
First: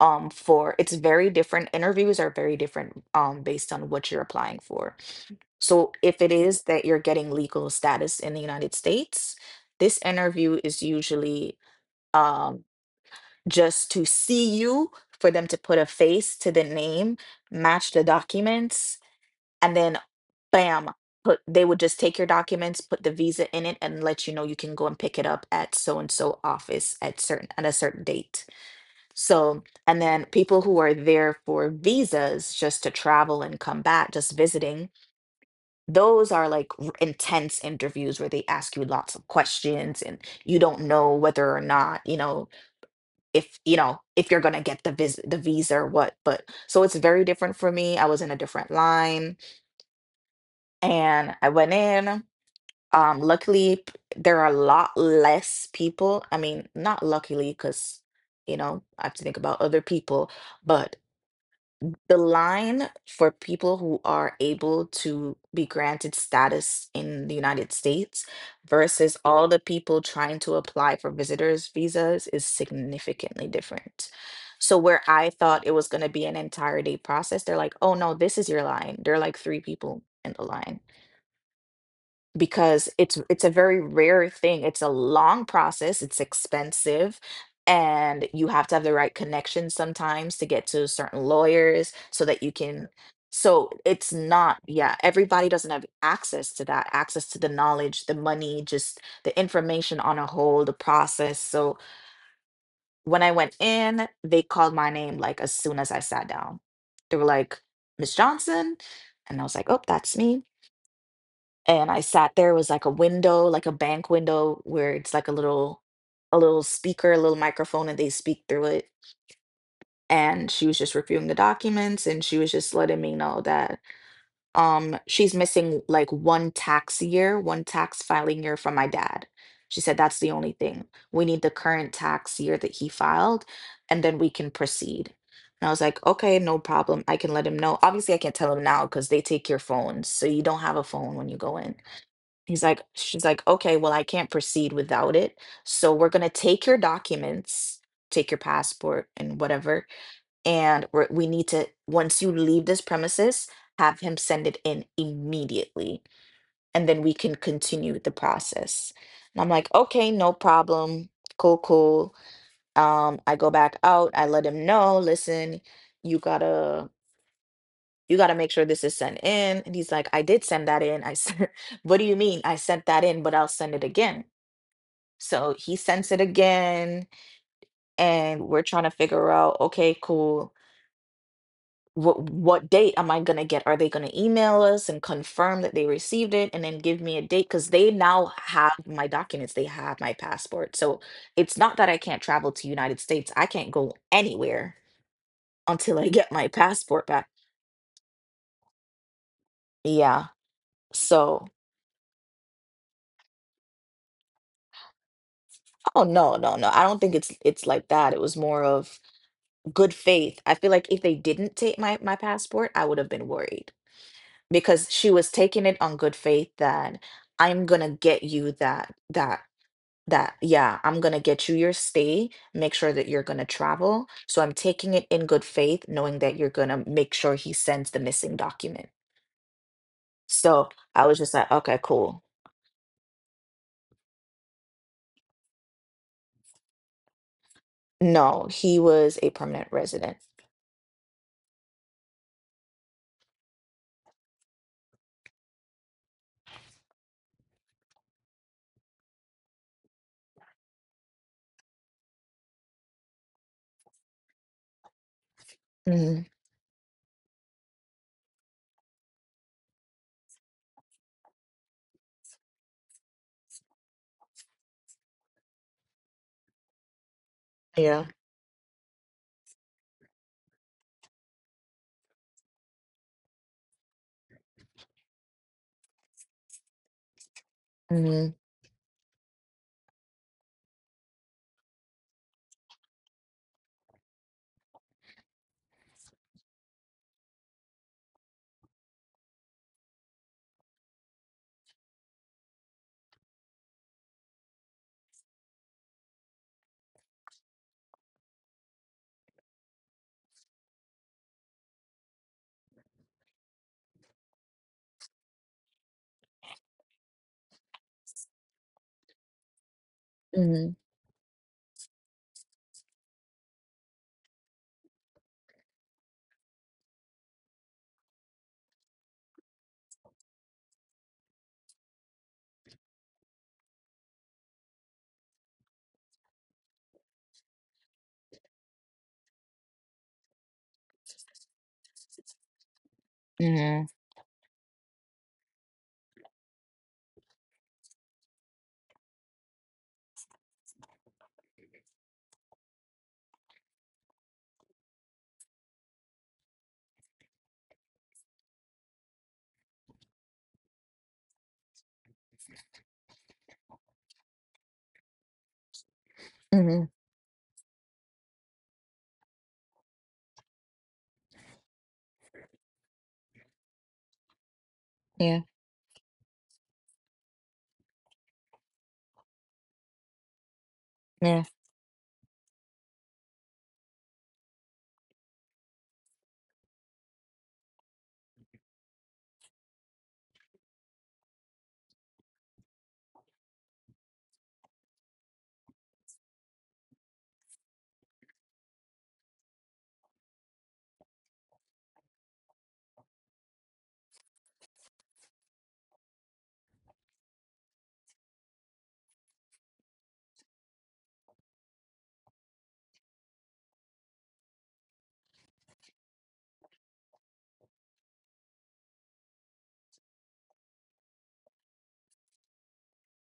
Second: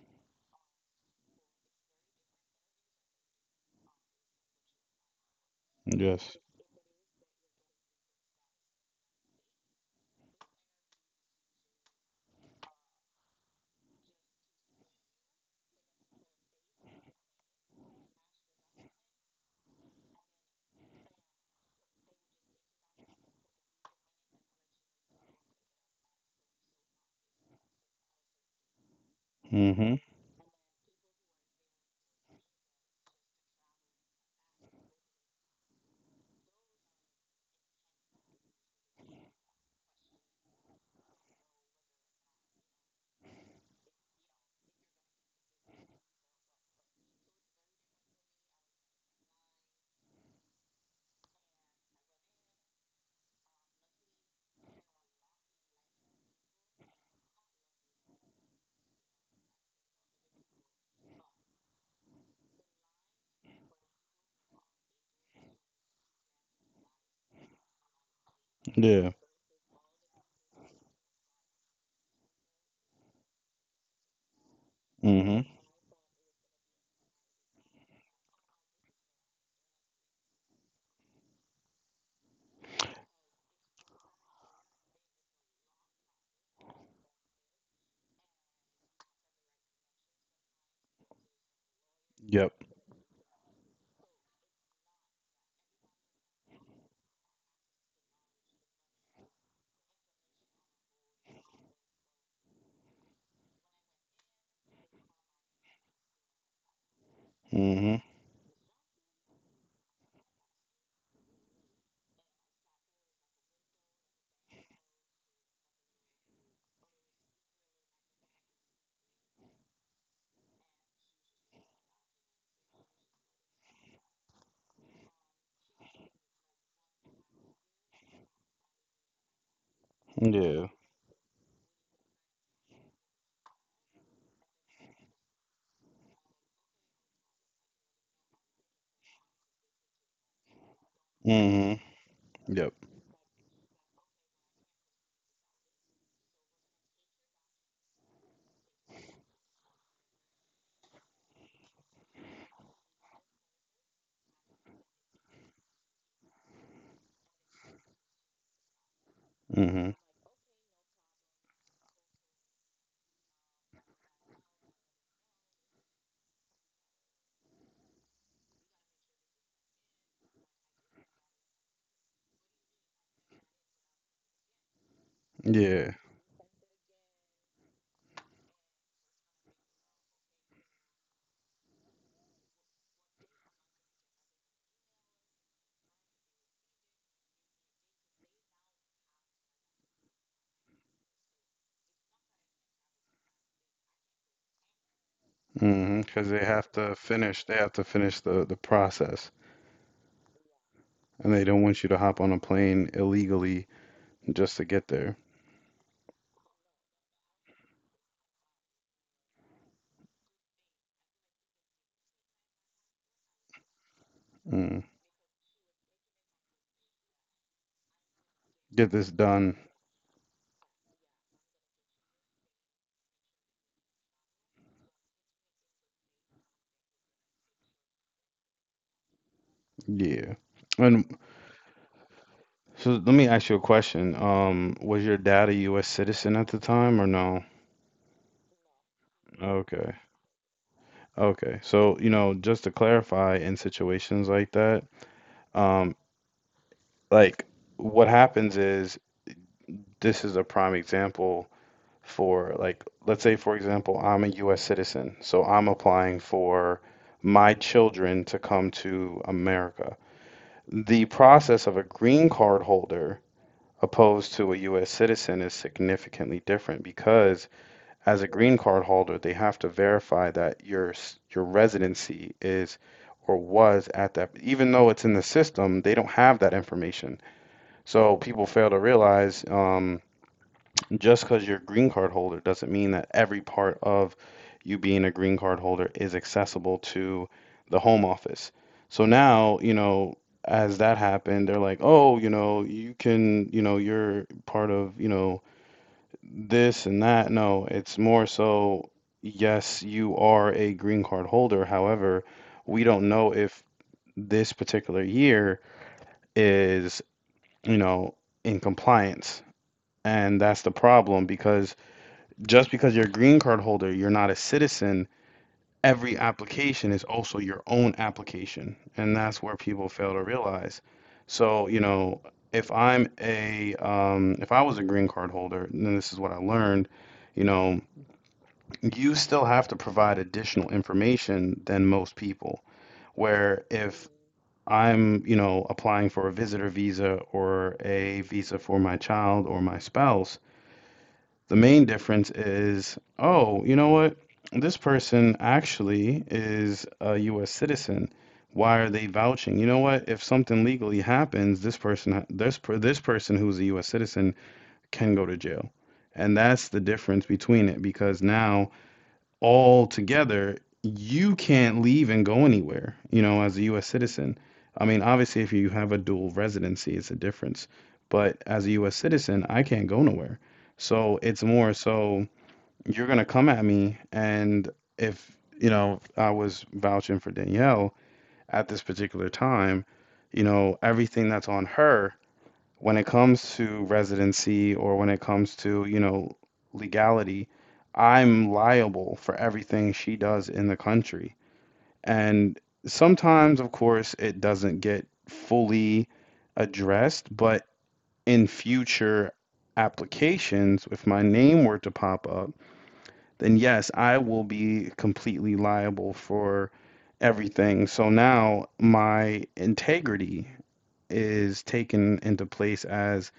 for it's very different, interviews are very different, based on what you're applying for. So if it Yes. is that you're getting legal status in the United States, this interview is usually, um, just to see you, for them to put a face to the name, match the documents, and then bam, put, they would just take your documents, put the visa in it, and let you know you can go and pick it up at so and so office at certain at a certain date. So, Mm-hmm. and then people who are there for visas just to travel and come back, just visiting, those are like intense interviews where they ask you lots of questions and you don't know whether or not, you know, if you know if you're going to get the the visa or what. But so it's very different. For me, I was in a different line, and I went in. Luckily, there are a lot less people. I mean, not luckily, because, you know, I have to think about other people, but the line for people who are able to be granted status in the United States Yeah. versus all the people trying to apply for visitors visas is significantly different. So where I Mm-hmm. thought it was going to be an entire day process, they're like, "Oh no, this is your line." There are like three people in the line because it's a very rare thing. It's a long process, it's expensive, and you have to have the right connections sometimes to get to certain lawyers so that you Yep. can, so it's not, yeah, everybody doesn't have access to that, access to the knowledge, the money, just the information on a whole, the process. So when I went in, they called my name like as soon as I sat down. They were like, Mm-hmm. Miss Johnson. And I was like, oh, that's me, and I sat there. It was like a window, like a bank window, where it's like a little speaker, a little microphone, and they speak through it. And she was just reviewing the documents, and she was just letting me know that she's missing like one tax year, one tax filing year from my dad. She said that's the only Yeah. thing, we need the current tax year that he filed, and then we can proceed. And I was like, okay, no problem. I can let him know. Obviously, I can't tell him now because they take your phone, so you don't have a phone when you go in. Mm-hmm. He's Yep. like, she's like, okay, well, I can't proceed without it. So we're going to take your documents, take your passport and whatever. And we're, we need to, once you leave this premises, have him send it in immediately. And then we can continue the process. And I'm like, Mm-hmm. okay, no problem. Cool, cool. I go back out. I let him know, listen, you gotta, you gotta make sure this is sent in. And he's like, I did send that in. I sent. What do you mean? I sent that in, but I'll send it again. So he Yeah. sends it again, and we're trying to figure out, okay, cool. What date am I gonna get? Are they gonna email us and confirm that they received it and then give me a date? Because they now have my documents, they have my passport. So it's not that I can't travel to United States. I can't go anywhere until Mm-hmm. I Because get they my have to passport back. finish. They have to finish the process, Yeah. and they So, don't want you to hop on a plane illegally just to get there. oh no, no, no. I don't think it's like that. It was more of good faith. I feel like if they didn't take my passport, I would have been worried. Mm. Because she was taking it on good faith that I'm gonna get you Get that this that done. that yeah, I'm gonna get you your stay, make sure that you're gonna travel, so I'm taking it in good faith knowing that you're gonna make sure he sends the missing document. Yeah. So And I was just like, okay, cool. so let me ask you a question. Was your dad a U.S. citizen at the time or no? No, he was a permanent Okay. resident. Okay. So, you know, just to clarify, in situations like that, um, like, what happens is this is a prime example for, like, let's say, for example, I'm a US citizen, so I'm applying Hmm. for my children to come to America. The process of a green card holder opposed to a US citizen is significantly different because Yeah. as a green card holder they have to verify that your residency is or was at that, even though it's in the system, they don't have that information. So Hmm. people fail to realize, just because you're a green card holder doesn't mean that every part of you being a green card holder is accessible to the home office. So now, you know, as that happened, they're like, oh, you know, you can, you know, you're part of, you know, this and that. No, it's more so, yes, you are a green card holder. However, we don't know if this particular year is, you know, in compliance. And that's the Hmm. problem, because just because you're a green card holder, you're not a citizen. Every application is also your own application. And that's where people fail to realize. So, you know, if I'm a, if I was a green card holder, and this is what I learned, you know, you still have to provide additional information than most people. Where Hmm. if I'm, you know, applying for a visitor visa or a visa for my child or my spouse, the main difference is, oh, you know what? This person actually is a US citizen. Why are they vouching? You know what? If something legally happens, this person this person who's a US citizen can go to jail. And that's the Hmm. difference between it, because now all together, you can't leave and go anywhere, you know, as a US citizen. I mean, obviously, Yeah. if you have a dual residency, it's a difference. But as a US citizen, I can't go nowhere. So it's Yeah. more so you're going to come at me. And if, you know, I was vouching for Danielle at this particular time, you know, everything that's on her when it comes to residency or when it comes to, you know, legality, I'm liable for everything she does in the country. And sometimes, of course, it doesn't get fully addressed, but in future applications, if my name were to pop up, then yes, I will be completely liable for everything. So now my integrity is taken into place as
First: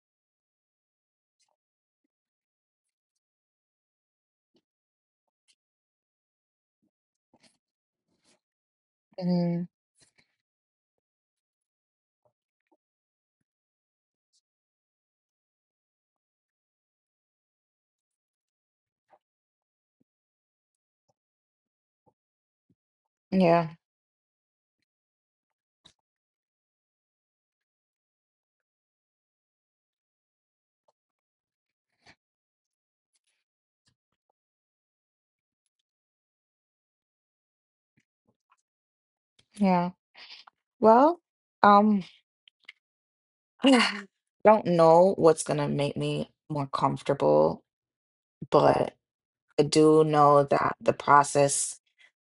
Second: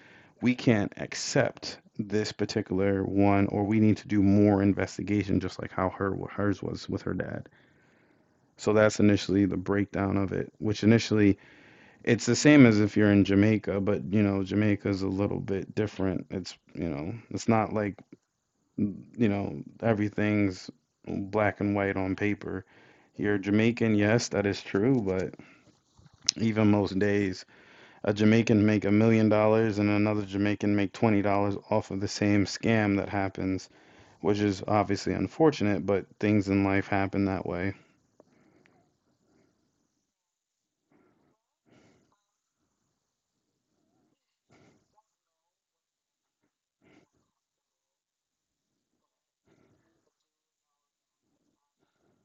we can't accept this particular one, or we need to do more investigation, just like how her hers was with her dad. So that's initially the Hmm. breakdown of it, which initially it's the same as if you're in Jamaica, but, you know, Jamaica's a little bit different. It's, you know, it's not like, you know, everything's black and white on paper. You're Yeah. Jamaican, yes, that is true. But even most days a Jamaican make $1 million and another Jamaican make $20 off of the same scam that happens, which is obviously unfortunate, but things in life happen that way. Yeah. Well, um I don't know what's gonna make me more comfortable, but I do know that the process,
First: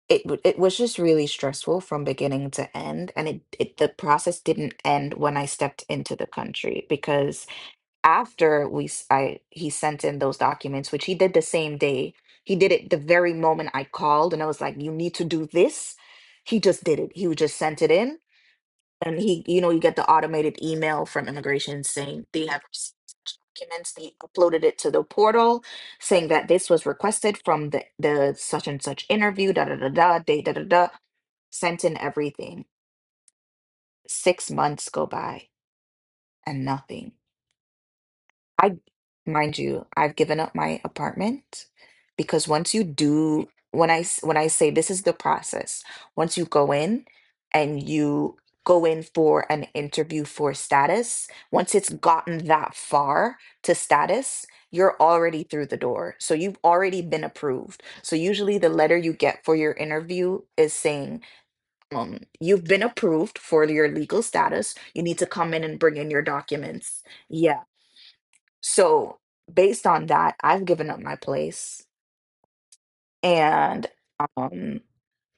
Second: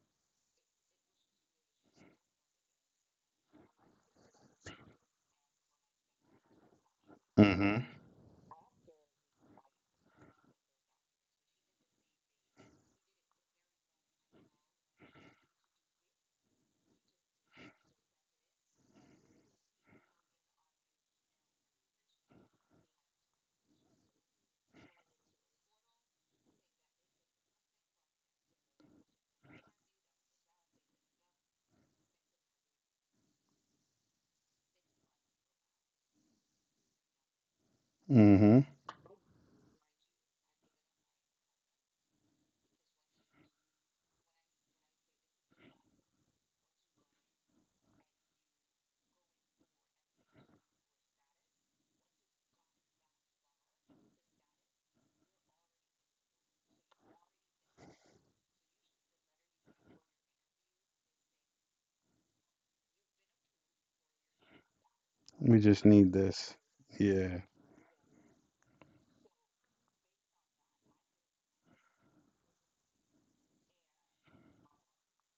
it was just really stressful from beginning to end, and it, the process didn't end when I stepped into the country because Hmm. after I, he sent in those documents, which he did the same day. He did it the very moment I called, and I was like, "You need to do this." He just did it. He just sent it in, and he, you know, you get the automated email from immigration saying they have received such documents, they uploaded it to the portal saying that this was requested from the such and such interview, da da da da da da da da, sent in everything. 6 months go by, and nothing. Hmm. I, mind you, I've given up my apartment because once you do, when when I say this is the process, once you go in and you go in for an interview for status, once it's gotten that far to status, you're already through the door. So you've already been approved. So usually the letter you get for your interview is saying, you've been approved for your legal status. You need to come We in and just bring in need your this. documents. Yeah. Yeah. So, based on that, I've given up my place and um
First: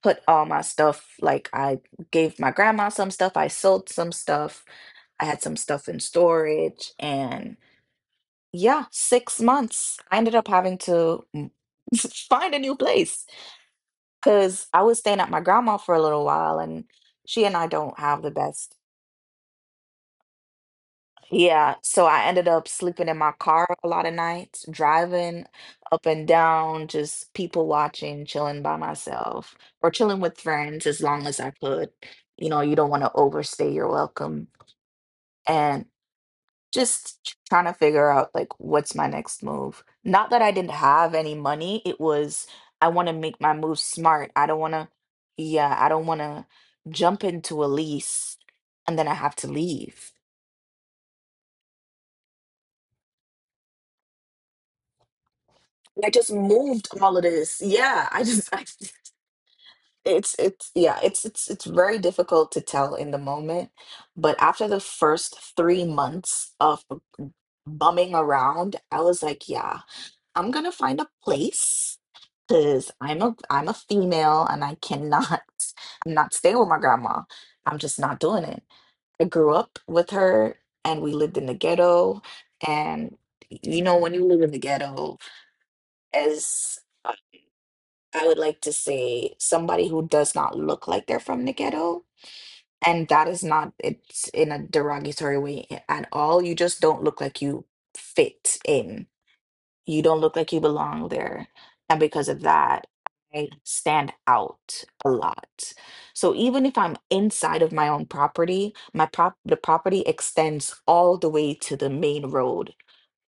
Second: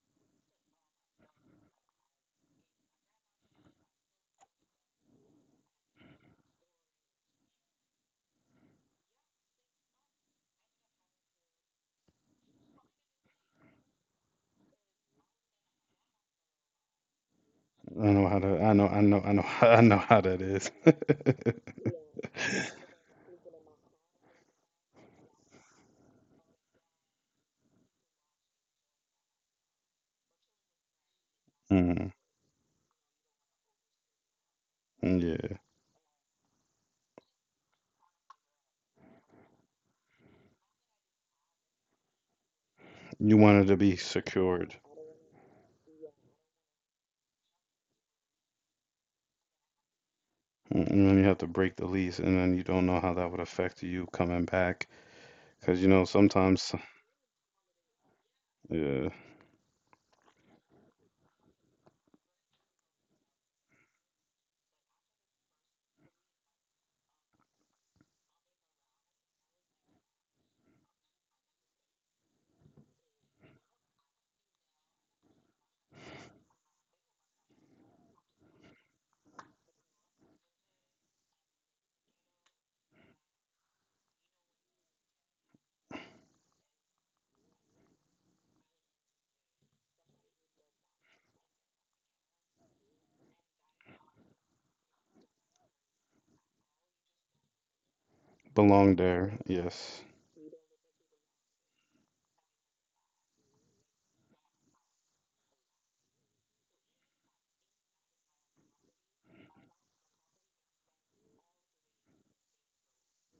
put all my stuff, like I gave my grandma some stuff, I sold some stuff, I had some stuff in storage and yeah, 6 months. I ended up having to find a new place cuz I was staying at my grandma for a little while and she and I don't I have know the how to I best. know I know I know I know how that is. Yeah, so I ended up sleeping in my car a lot of nights, driving up and down, just people watching, chilling by myself, or chilling with friends as long as I could. Mm, You know, you don't want to overstay your welcome, yeah. and just trying to figure out like what's my next move. Not that I didn't have any money, it was I want to You make my wanted to move be smart. I don't want secured. to, yeah, I don't want to jump into a lease and then I have to leave. Mm. And then you have to break the lease, and then you don't know how that would affect you coming back. Because, you know, I just sometimes. moved all of this. Yeah, I just, I, Yeah. It's, yeah, it's very difficult to tell in the moment. But after the first three months of bumming around, I was like, yeah, I'm gonna find a place because I'm a female and I cannot, I'm not staying with my grandma. I'm just not doing it. I grew up with her and we lived in the ghetto. And, you know, when you live in the ghetto, as, I would like to say, somebody who does not look like they're from the ghetto. And that is not, it's in a derogatory way at all. You just don't look like you fit Belong in. there. Yes. You don't look like you belong there. And because of that, I stand out a lot. So even if I'm inside of my own property, my prop the property extends all the way to the main road.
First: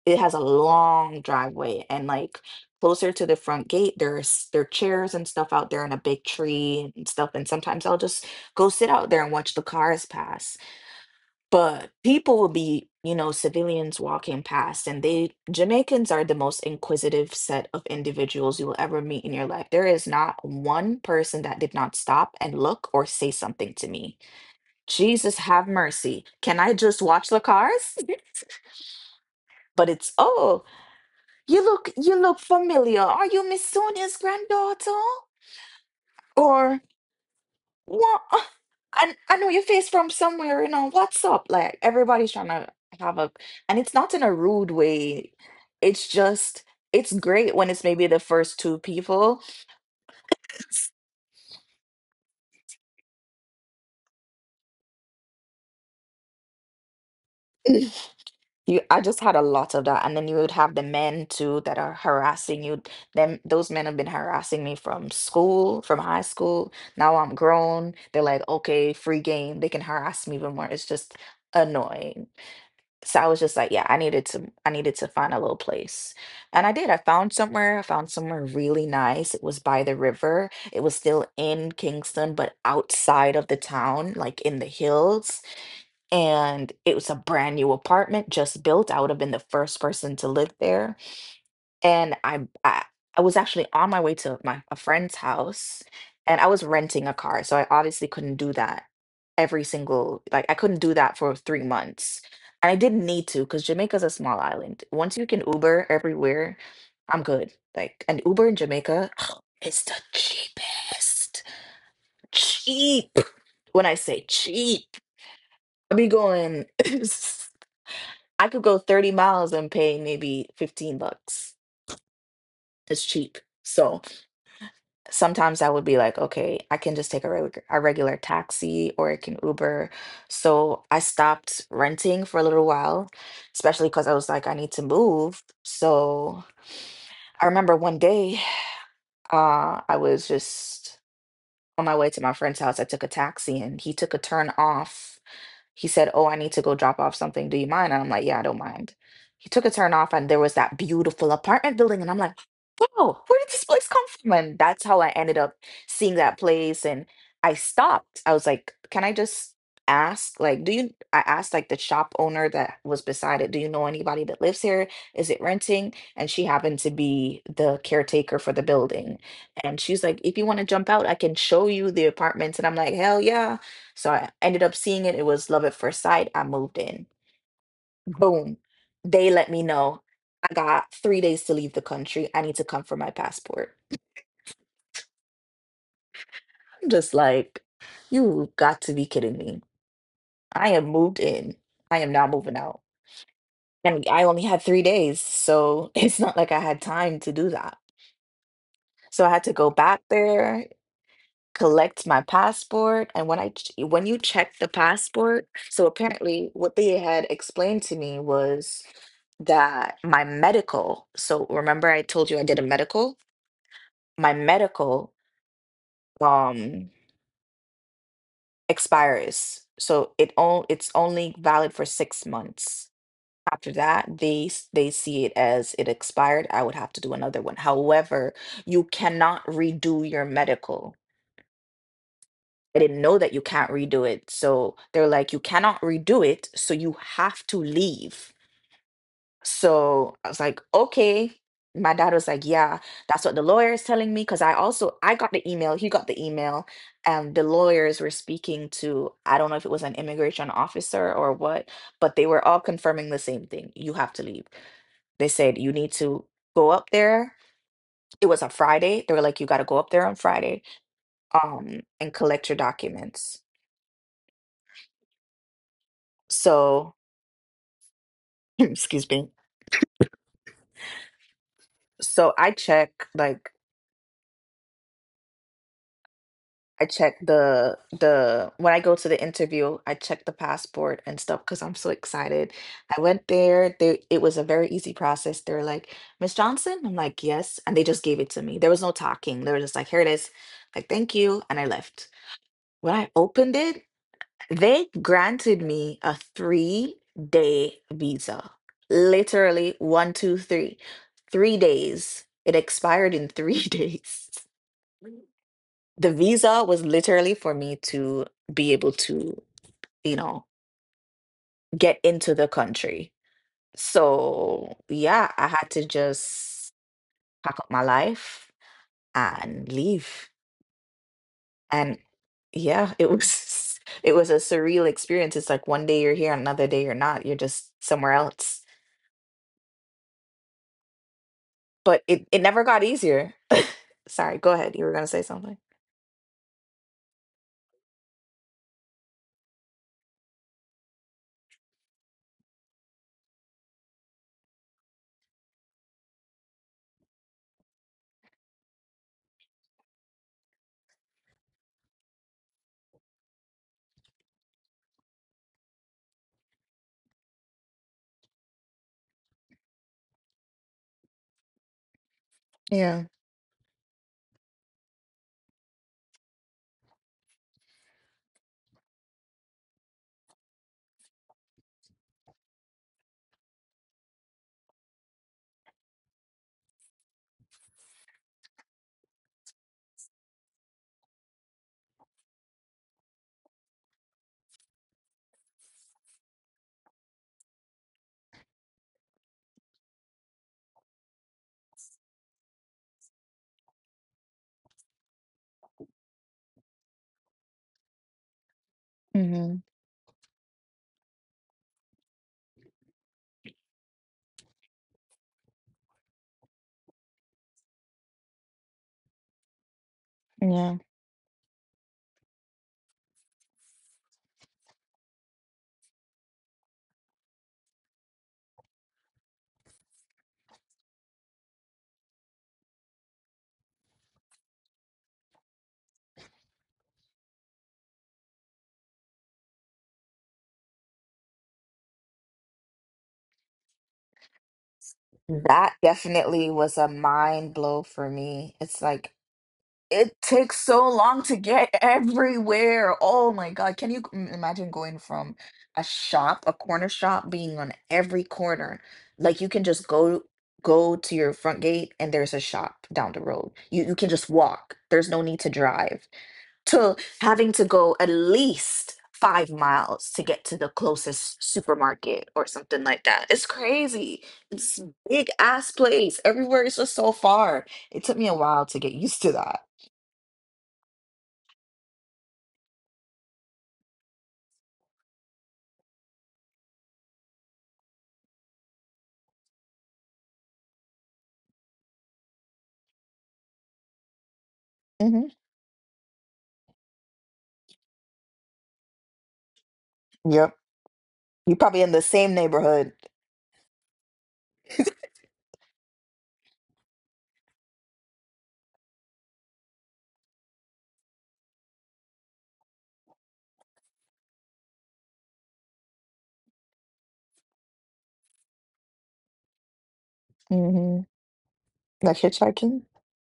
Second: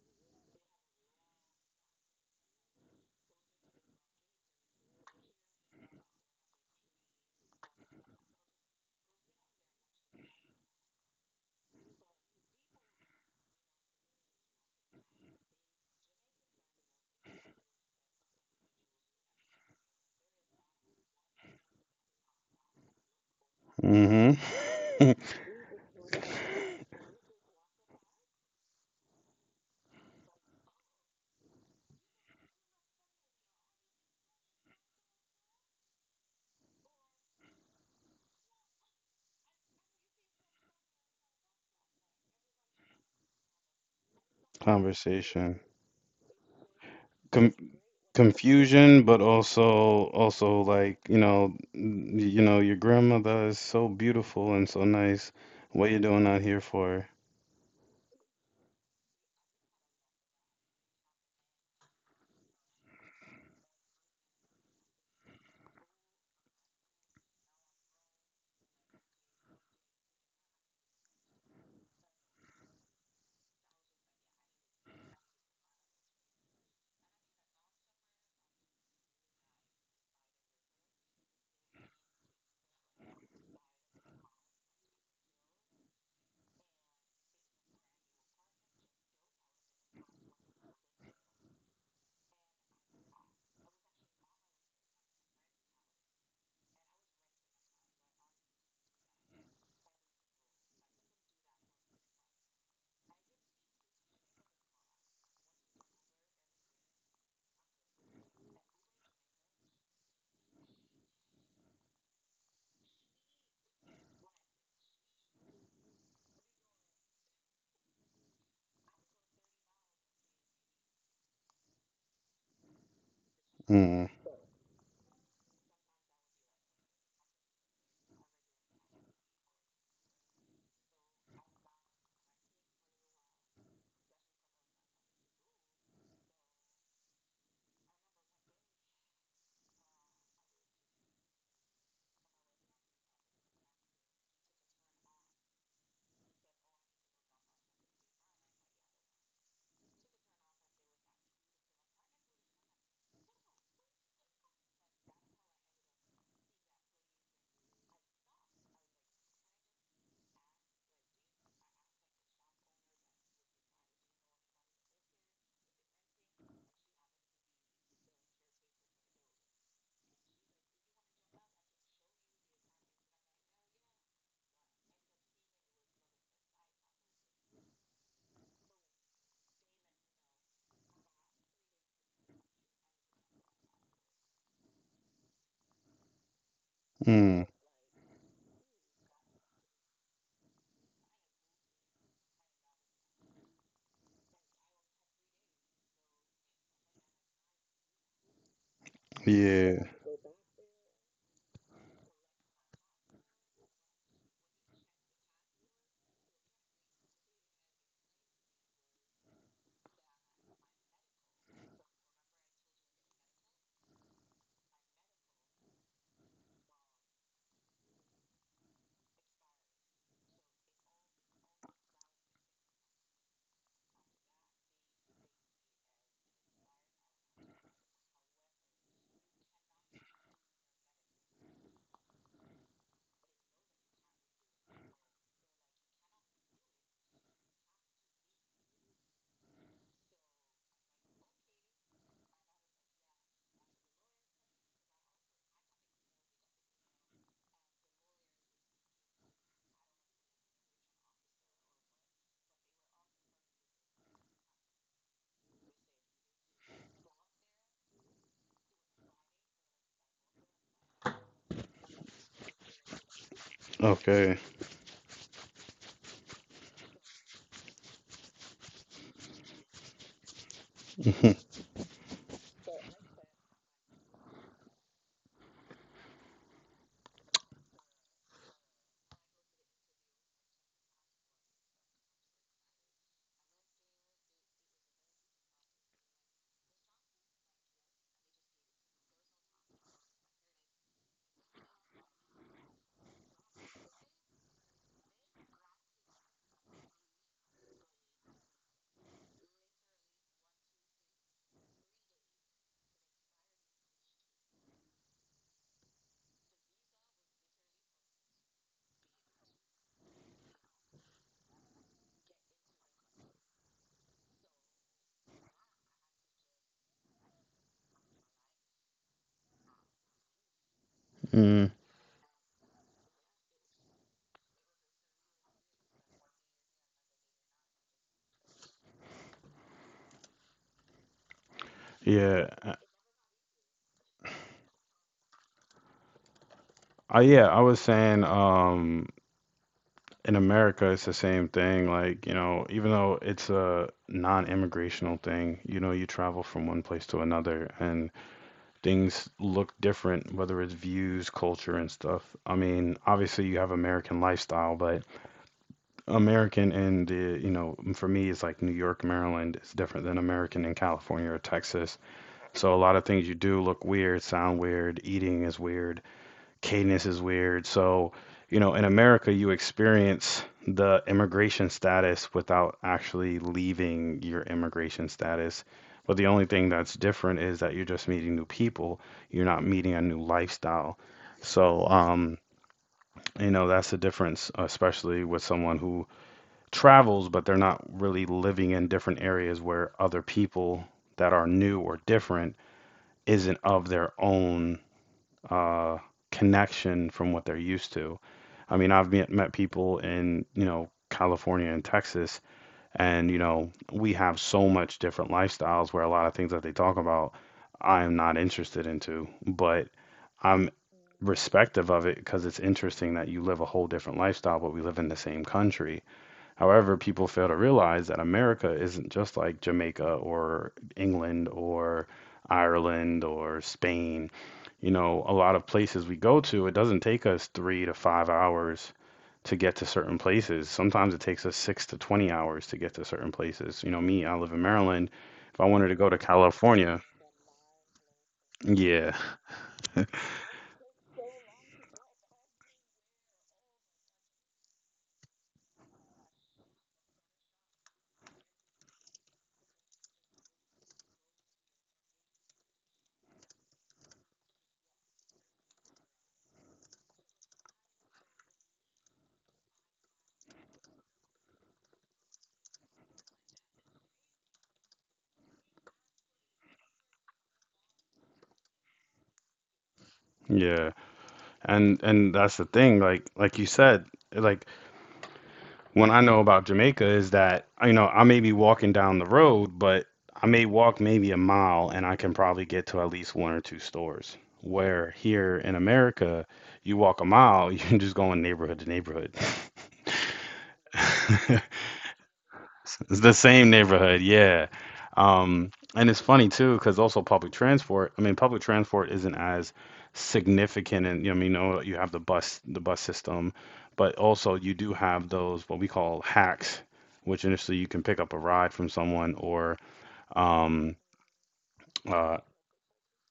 It has a long driveway, and like closer to the front gate, there's, there are chairs and stuff out there and a big tree and stuff, and sometimes I'll just go sit out there and watch the cars pass. But people will be, you know, civilians walking past, and they, Jamaicans are the most inquisitive set of individuals you will ever meet in your life. There is not one person that did not stop and look or say something to me. Mm-hmm. Jesus have mercy, can I just watch the cars? But it's, oh, you look, you look familiar. Are you Miss Sonia's granddaughter? Or what? I know your face from somewhere, what's up? Like, everybody's trying to have a and it's not in a rude way. Conversation. It's just it's Com great when it's maybe the first two Confusion, but people. also like, you know, your grandmother is so beautiful and so nice. What you doing out here for? I just had a lot of that, and then you would have the men too that are harassing you. Those men have been harassing me from school, from high school. Now I'm grown. They're like, okay, free game. They can harass me even more. It's just annoying. So I was just like, yeah, I needed to find a little place, and I did. I found somewhere. I found somewhere really nice. It was by the river. It was still in Kingston, but outside of the town, like in the hills, and it was a brand new apartment just built. I would have been the first person to live there, and I was actually on my way to my a friend's house, and I was renting a car, so I obviously couldn't do that every single like I couldn't do that for 3 months, and I didn't need to because Jamaica's a small island. Once you can Uber everywhere, I'm good. Like, an Uber in Jamaica is the cheapest. Cheap. When I say cheap, I be going. I could go 30 miles and pay maybe $15. It's cheap. So Mm. sometimes I would be like, okay, I can just take a regular taxi or I can Uber. So I stopped renting for a little while, especially because I was like, I need to move. So I remember one day I was just on my way to my friend's house. I took a taxi and he took a turn off. He said, Oh, I need to go drop off something. Do you mind? And I'm like, Yeah, I don't mind. He took a turn off, and there was that beautiful apartment building. And I'm like, Wow, where did this place come from? And that's how I ended up seeing that place. And I stopped. I was like, Can I just ask? Like, do you? I asked, like, the shop owner that was beside it, Do you know anybody that lives here? Is it renting? And she happened to be the caretaker for the building. And she's like, If you want to jump out, I can show you the apartments. And I'm like, Hell yeah. So I ended up seeing it. It was love at first sight. I moved in. Boom. They let me know I got 3 days to leave the country. I need to come for my passport. I'm just Mm. like, you got to be kidding me. I am moved in. I am not moving out. And I only had 3 days. So it's not like I had time to do that. So I had to go Yeah. back there, collect my passport, and when you check the passport. So apparently what they had explained to me was that my medical, so remember, I told you I did a medical, my medical um expires, so it's only valid for 6 months. After that, they see it as it expired. I would have to do another one. However, you cannot redo your medical. I didn't know that you can't redo it. So they're like, you cannot redo it. So you have to leave. So I was like, okay. My dad was like, yeah, that's what the lawyer is telling me. Cause I also, I got the email, he got the email, and the lawyers were speaking to, I don't know if it was an immigration officer or what, but they were all confirming the same thing. You have to leave. They said, you need to go up there. It was a Friday. They were like, you got to go up there on Friday, and collect your documents. Okay. So excuse me. so i check like I check the When I go to the interview, I check the passport and stuff because I'm so excited. I went there. They It was a very easy process. They are like, Miss Johnson. I'm like, yes. And they just gave it to me. There was no talking. They were just like, here it is. Like, thank you. And I left. When I opened it, they granted me a 3 day visa. Literally, 1, 2, 3, 3 days It expired in three days. The visa was literally for me to be able to, you know, get into the country. So, yeah, I had to just pack up my life and leave. Mm. And yeah, it was it was a surreal experience. It's like one day you're here, another day you're not. You're just somewhere else. But it Yeah. never got easier. Sorry, go ahead. You were gonna say something. I Yeah, I was saying, in America it's the same thing, like, you know, even though it's a non-immigrational thing, you know, you travel from one place to another, and things look different, whether it's views, culture, and stuff. I mean, obviously you have American lifestyle, but American and the, you know, for me, it's like New York, Maryland is different than American in California or Texas. So a lot Yeah. of things you do look weird, sound weird, eating is weird, cadence is weird. So, you know, in America, you experience the immigration status without actually leaving your immigration status. But the only thing that's different is that you're just meeting new people. You're not meeting a new lifestyle. So, you know, that's the difference, especially with someone who travels, but they're not really living in different areas where other people that are new or different isn't of their own uh, connection from what they're used to. I mean, I've met Mm-hmm. people in, you know, California and Texas, and, you know, we have so much different lifestyles where a lot of things that they talk about, I am not interested into, but I'm Yeah. respective of it because it's interesting that you live a whole different lifestyle, but we live in the same country. However, people fail to realize that America isn't just like Jamaica or England or Ireland or Spain. You know, a lot of places we go to, it doesn't take us 3 to 5 hours to get to certain places. Sometimes it takes us six to 20 hours to get to certain places. You know, me, I live in Maryland. If I That wanted to go to definitely was a California, mind blow for me. It's like yeah, it takes so long to get everywhere. Oh my God. Can you imagine going from a shop, a corner shop, being on every corner? Like, you can just go to your front gate and there's a shop down the road. You can just walk. There's no need to drive to having to go at least 5 miles to get to the closest supermarket or something like that. It's crazy. It's a big ass place. Everywhere is just so far. It took me a while to get used to that. yeah. And that's the thing, like you said, like when I know about Jamaica is that, you know, I may be walking down the road, but I may walk maybe a mile and I can probably get to at least one or two stores. Where Hmm. here in America, you walk a mile, you can just go in neighborhood to neighborhood. Yep. You're probably in the same neighborhood. It's the same neighborhood, yeah. And it's funny too, because also public transport. I mean, public transport isn't as significant, and, you know, I mean, you know, you have the bus system, but also you do have those what we call hacks, which initially you can pick up a ride from someone, or um, Hmm. Like uh, hitchhiking.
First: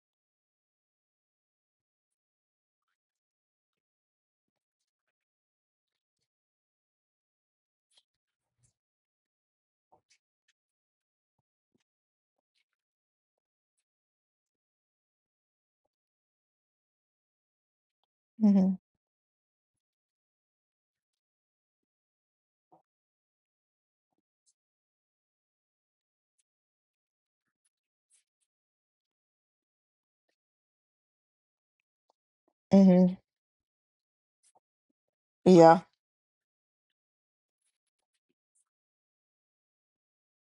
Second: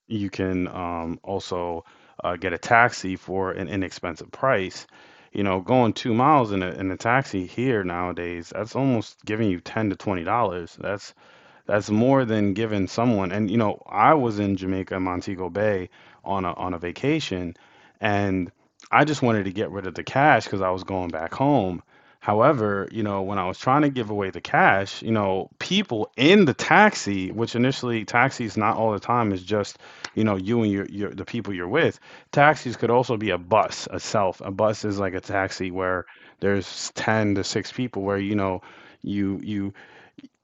you can also get a taxi for an inexpensive price. You know, going 2 miles in a taxi here nowadays, that's almost giving you $10 to $20. That's more than giving someone. And, you know, I was in Jamaica, Montego Bay, on a vacation, and Hmm. I just wanted to get rid of the cash because I was going back home. However, you know, when I was trying to give away the cash, you know, people in the taxi, which initially taxis not all the time is just, you know, you and your the people you're with. Taxis could Hmm. also be a bus, a self. A bus is like a taxi Yeah. where there's 10 to 6 people where, you know, you you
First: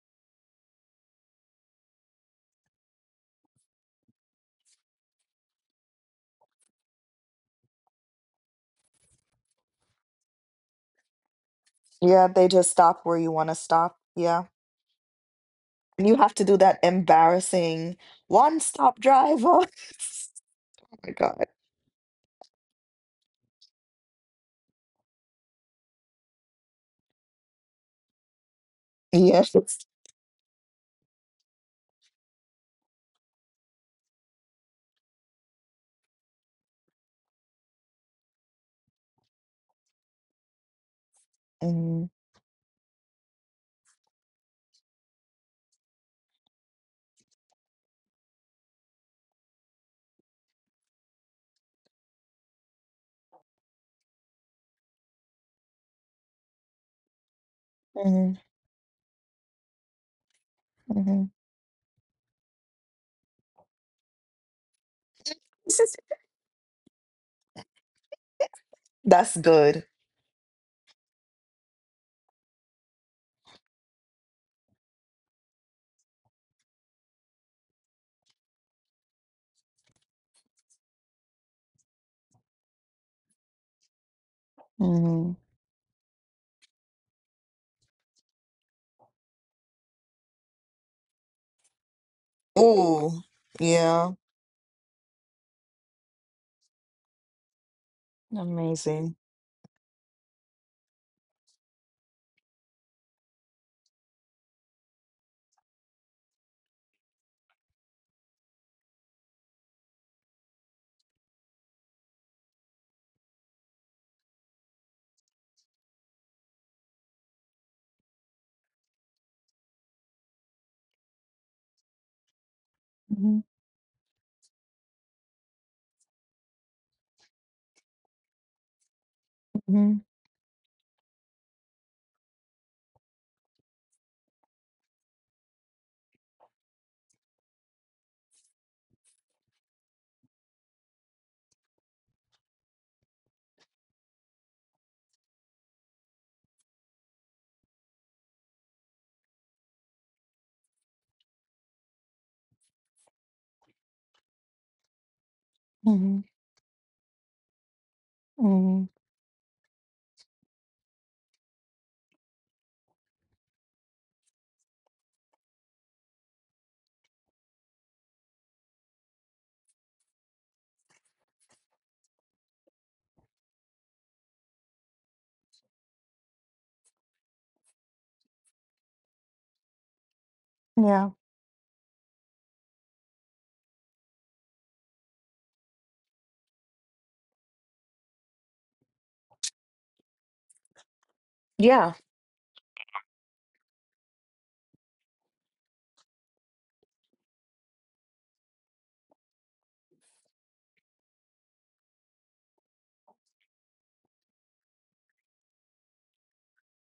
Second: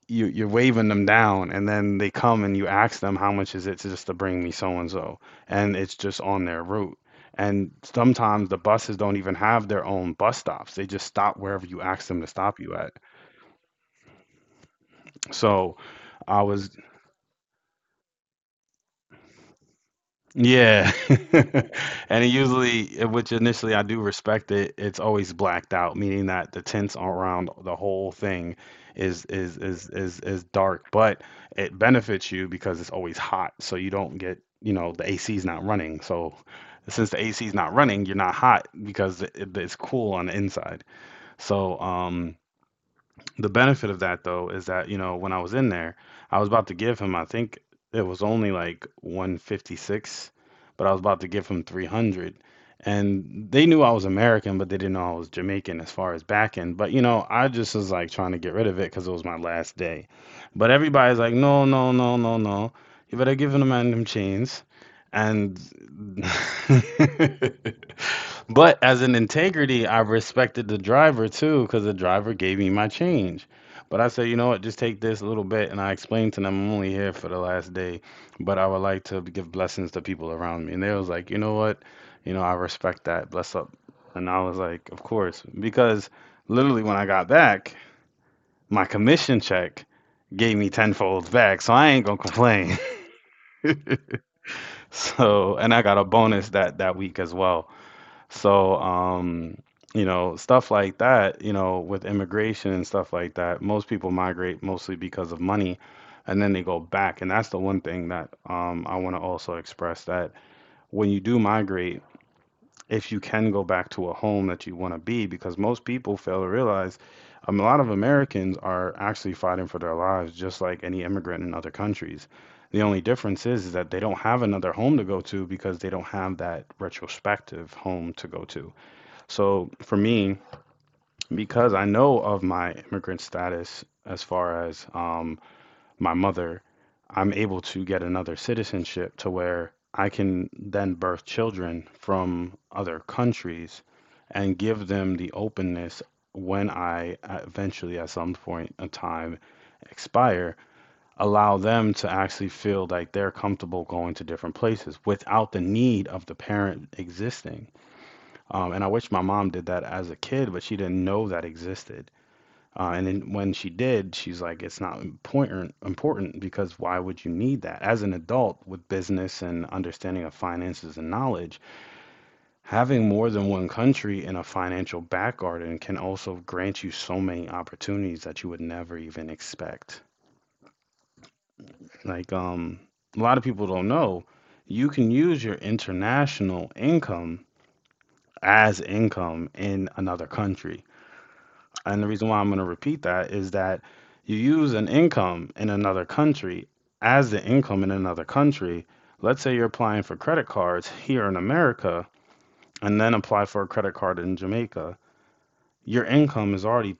you're waving them down, and then they come and you ask them, how much is it to just to bring me so and so, and it's just on their route. And sometimes the buses don't even have their own bus stops. They just stop wherever you ask them to Yeah. They stop just you at. stop where you want to stop. Yeah. So And you have I to do was that embarrassing one stop driver. Oh Yeah. my God. And it usually, which initially I do respect it, it's always blacked out, meaning that the tints around the whole thing is Yes. is is is is dark, but it benefits you because it's always hot, so you don't get, you know, the AC's not running. So since the AC's not running, you're not hot because it's cool on the inside. So, Hmm. The benefit of that though is that, you know, when I was in there, I was about to give him, I think it was only like 156, but I was about to give him 300. And they knew I was American, but they didn't know I was Jamaican as far as back end. But, you know, I just was like trying Hmm. to get rid of it because it was my last day. But everybody's Hmm. like, no, no, no, no, no. You better give him a man them chains. And But as an That's good. integrity, I respected the driver too, because the driver gave me my change. But I said, you know what, just take this little bit. And I explained to them, I'm only here for the last day, but I would like to give blessings to people around me. And they was like, you know what, you know, I respect that. Bless up. And I was like, of Hmm. course. Because literally when I got back, my commission check gave me tenfold back. So I ain't gonna complain. Ooh. Yeah. So, and I got a bonus that week as well. So, Amazing. You know, stuff like that, you know, with immigration and stuff like that, most people migrate mostly because of money, and then they go back. And that's the one thing that, I want to also express that when you do migrate, if you can go back to a home that you want to be, because most people fail to realize, a lot of Americans are actually fighting for their lives, just like any immigrant in other countries. The only Hmm. difference is that they don't have another home to go to because they don't have that retrospective home to go to. So Hmm. for me, because I know of my immigrant status as far as my mother, I'm able to get another citizenship to where I can then birth children from other countries and give them the openness when I eventually, at some point in time, expire, allow them to actually feel like they're comfortable going to different places without the need of Hmm. the parent existing. And Hmm. I wish my mom did that as a kid, but she didn't know that existed. And then when she did, she's like, it's not important important because why would you need that? As an adult with business and understanding of finances and knowledge, having more than one country in a financial back garden can also grant you so many opportunities that you would never even expect. Yeah. Like, a lot of people don't know, you can use your international income as income in another country. Yeah. And the reason why I'm going to repeat that is that you use an income in another country as the income in another country. Let's say you're applying for credit cards here in America and then apply for a credit card in Jamaica. Your income is already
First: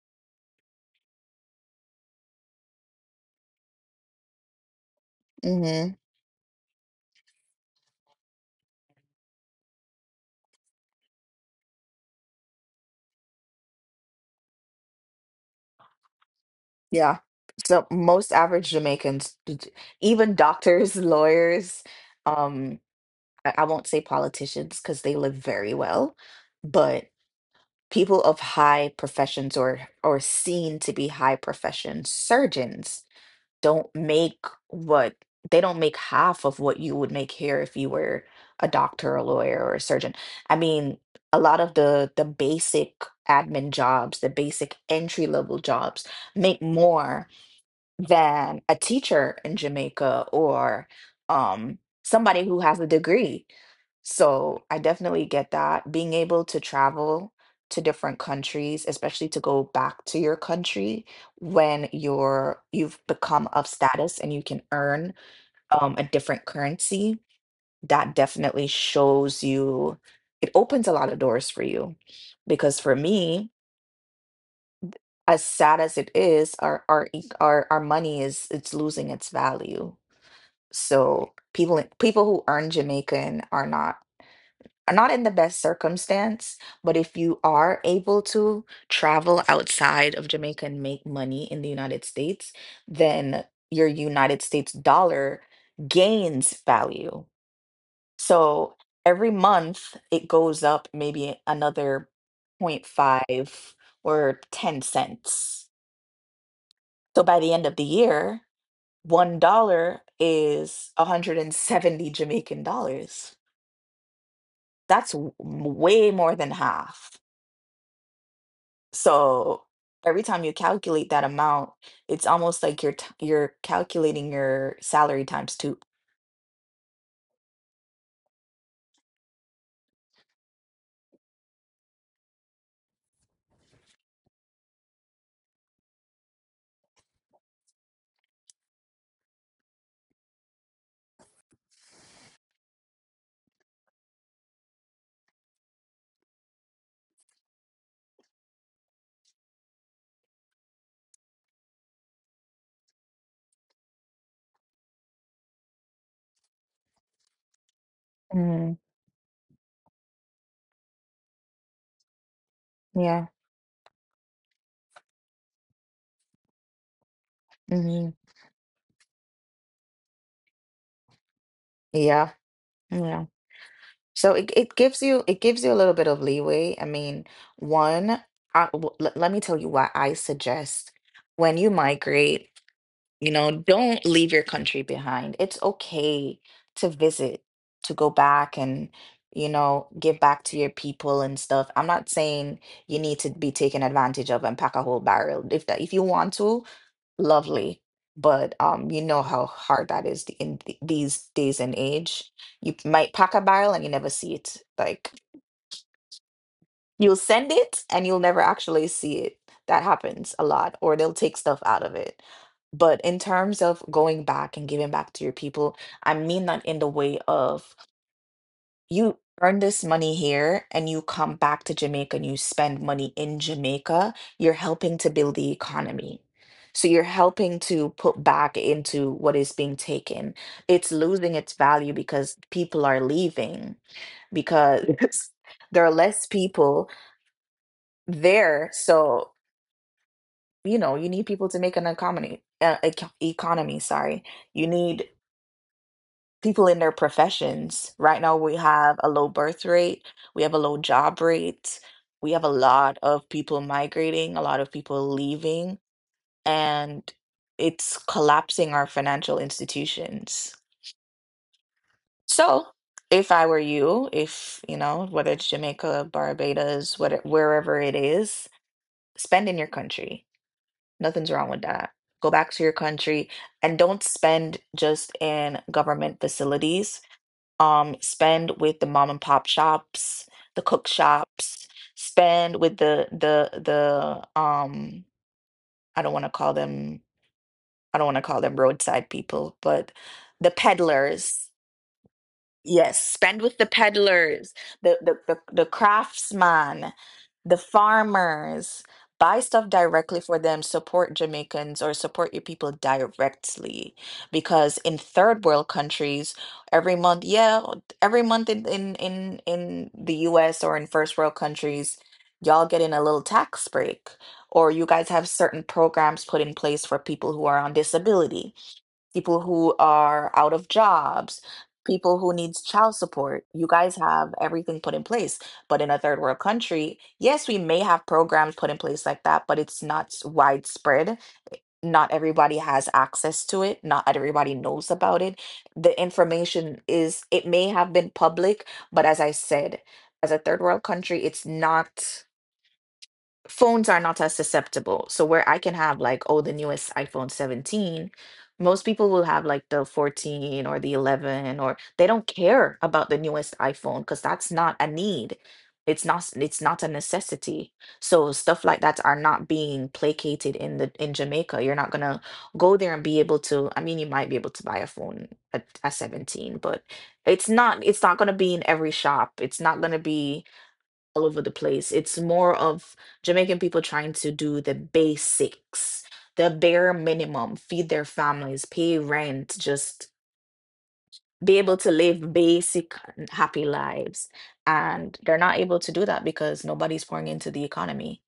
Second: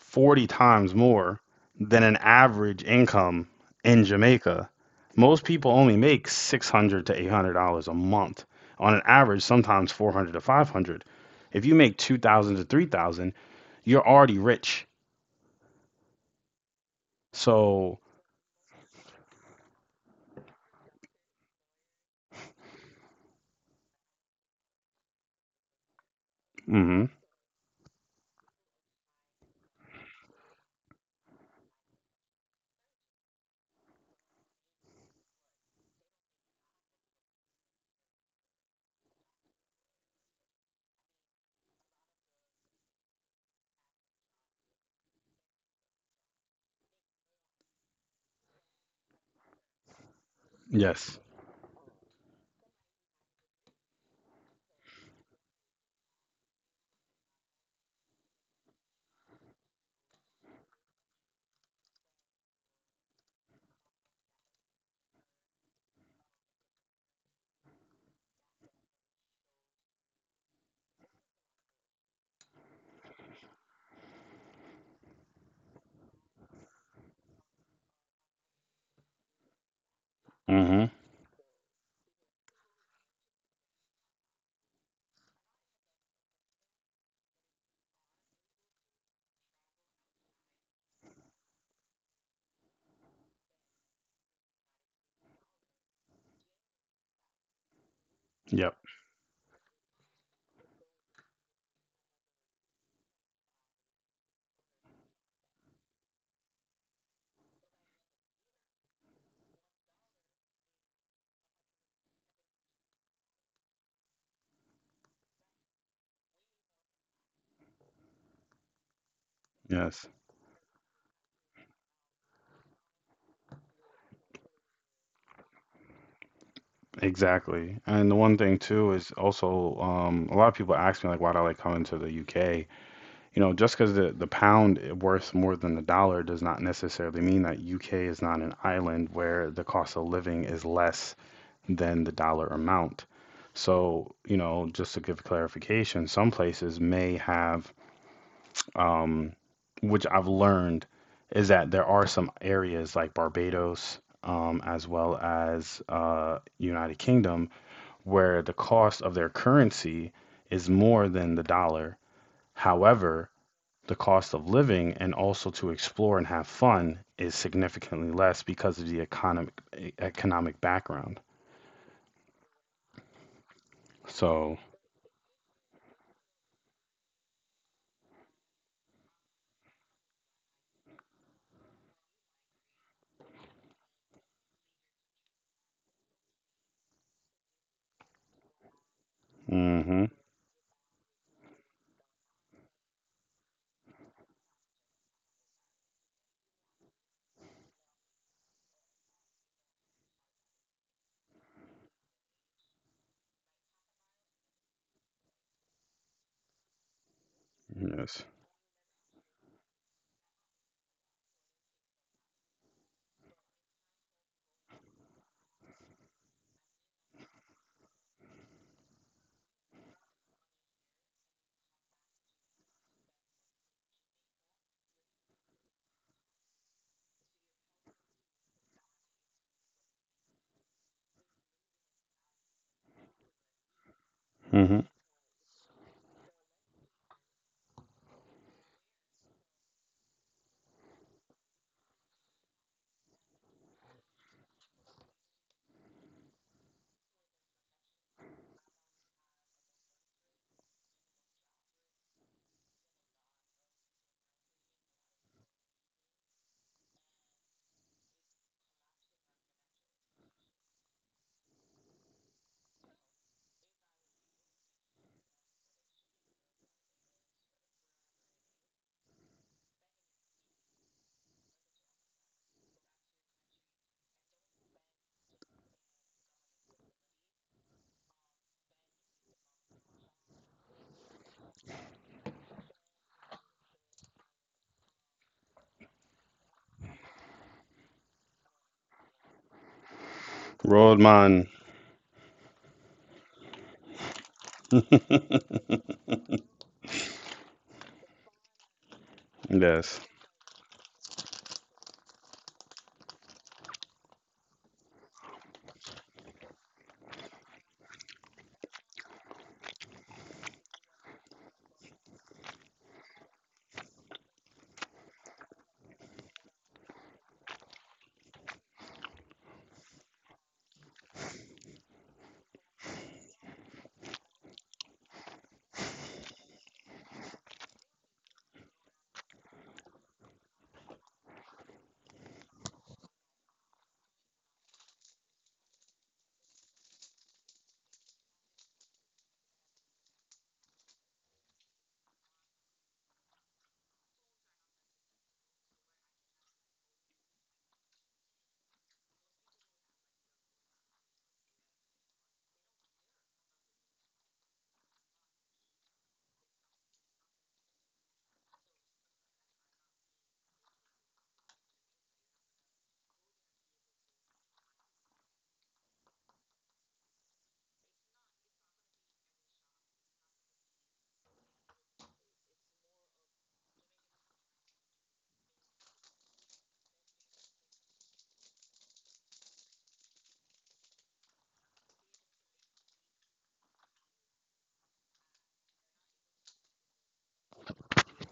40 times more than an average income in Jamaica. Most people Hmm. only make 600 to $800 a month on an average, sometimes 400 to 500. If you make 2000 to 3000, you're already rich. Yeah. So So. most average Jamaicans, even doctors, lawyers, um, I won't say politicians because they live very well, Mhm. but people of high professions or seen to be high profession surgeons don't make what they don't make half of what you would make here if you were a doctor, a lawyer, or a surgeon. I mean, a lot of the basic admin jobs, the basic entry level jobs make more than a teacher in Jamaica or Yes. Somebody who has a degree. So I definitely get that. Being able to travel to different countries, especially to go back to your country when you've become of status and you can earn a different currency, that definitely shows you, it opens a lot of doors for you. Because for me, as sad as it is, our money is it's losing its value, Mhm. so people who earn Jamaican are not in the best circumstance, but if you are able to travel outside of Jamaica and make money in the United States, then your United States dollar gains value. Yep. So every month it goes up maybe another 0.5 or 10 cents. So by the end of the year, $1 is 170 Jamaican dollars. That's way more than half. So Yes. every time you calculate that amount, it's almost like you're calculating your salary times two. Exactly. And the one thing too is also, a lot of people ask me, like, why do I like coming to the UK? You know, just because the pound is worth more than the dollar does not necessarily mean that UK is not an island where the cost of living is less than the dollar amount. So, you know, just to give clarification, some places may have, um, which I've learned is that there are some areas like Barbados, as well as United Kingdom, where the Mm, cost of their currency is more than the dollar. yeah. However, the cost of living and also to explore and have fun is significantly Hmm. less because of the economic background. Yeah. Yeah. So it, So. it gives you a little bit of leeway. I mean, one, let me tell you why I suggest when you migrate. Don't leave your country behind. It's okay to visit, to go back and, Hmm. give back to your people and stuff. I'm not saying you need to be taken advantage of and pack a whole barrel. If you want to, lovely. But you know how hard that is these days and age. You might pack a barrel and you never see it. Like, you'll send it and you'll Yes. never actually see it. That happens a lot, or they'll take stuff out of it. But in terms of going back and giving back to your people, I mean that in the way of you earn this money here and you come back to Jamaica and you spend money in Jamaica, you're helping to build the economy. So you're helping to put back into what is being taken. It's losing its value because people are leaving Hmm. because there are less people there. So, you need people to make an economy, economy, sorry. You need people in their professions. Right now, we have a low birth rate, we have a low job rate, we have a lot of people migrating, a lot of people leaving, and it's collapsing our financial institutions. So, if I were you, if, whether it's Jamaica, Barbados, whatever, wherever it is, spend in your country. Nothing's wrong with that. Go back to your country and don't spend just in government facilities. Spend with the mom and pop shops, the cook shops, spend with the I don't want to call them I don't want to call them roadside people, but the Rodman. peddlers. Yes, spend with the peddlers, the craftsman, the farmers. Buy stuff Yes. directly for them, support Jamaicans or support your people directly. Because in third world countries, every month, yeah, every month in the US or in first world countries, y'all getting a little tax break. Or you guys have certain programs put in place for people who are on disability, people who are out of jobs, people who needs child support. You guys have everything put in place. But in a third world country, yes, we may have programs put in place like that, but it's not s- widespread. Not everybody has access to it. Not everybody knows about it. The information is, it may have been public, but as I said, as a third world country, it's not, phones are not as susceptible. So where I can have like oh the newest iPhone 17, most people will have like the 14 or the 11, or they don't care about the newest iPhone cuz that's not a need. It's not a necessity. So stuff like that are not being placated in the in Jamaica. You're not going to go there and be able to, I mean you might be able to buy a phone at 17, but it's not going to be in every shop. It's not going to be all over the place. It's more of Jamaican people trying to do the basics, the bare minimum, feed their families, pay rent, just be able to live basic and happy lives. And they're not able to do that because nobody's pouring into the economy.